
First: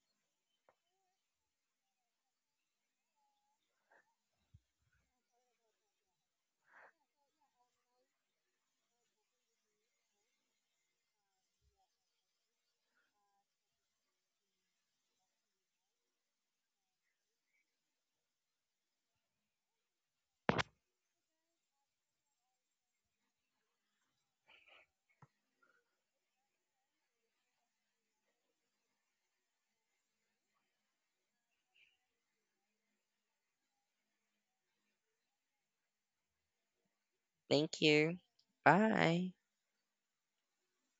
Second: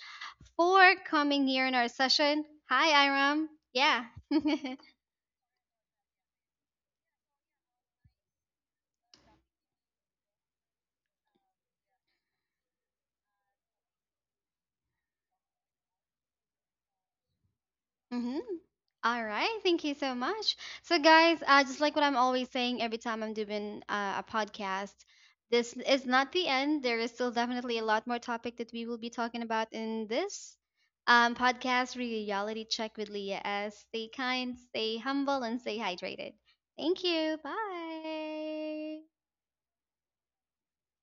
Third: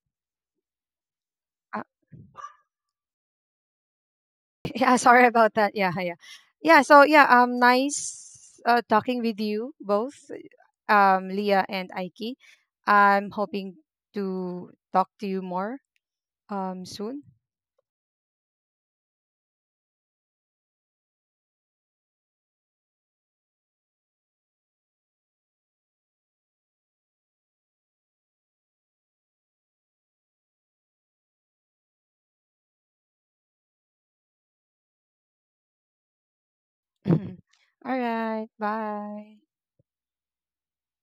Speaker 3: for coming here in
Speaker 2: Uh,
Speaker 3: our session. Hi, Iram. Yeah.
Speaker 2: yeah, sorry about that. Yeah, yeah. Yeah, so yeah, um nice uh, talking with you both, um Leah and Aiki. I'm hoping to talk to you more um soon.
Speaker 3: Mm-hmm. All right. Thank you so much. So, guys, uh, just like what I'm always saying every time I'm doing uh, a podcast, this is not the end. There is still definitely a lot more topic that we will be talking about in this um, podcast reality check with Leah S. Stay kind, stay humble, and stay hydrated. Thank you.
Speaker 1: Thank
Speaker 2: All
Speaker 1: you.
Speaker 2: right,
Speaker 3: Bye.
Speaker 1: Bye.
Speaker 2: bye.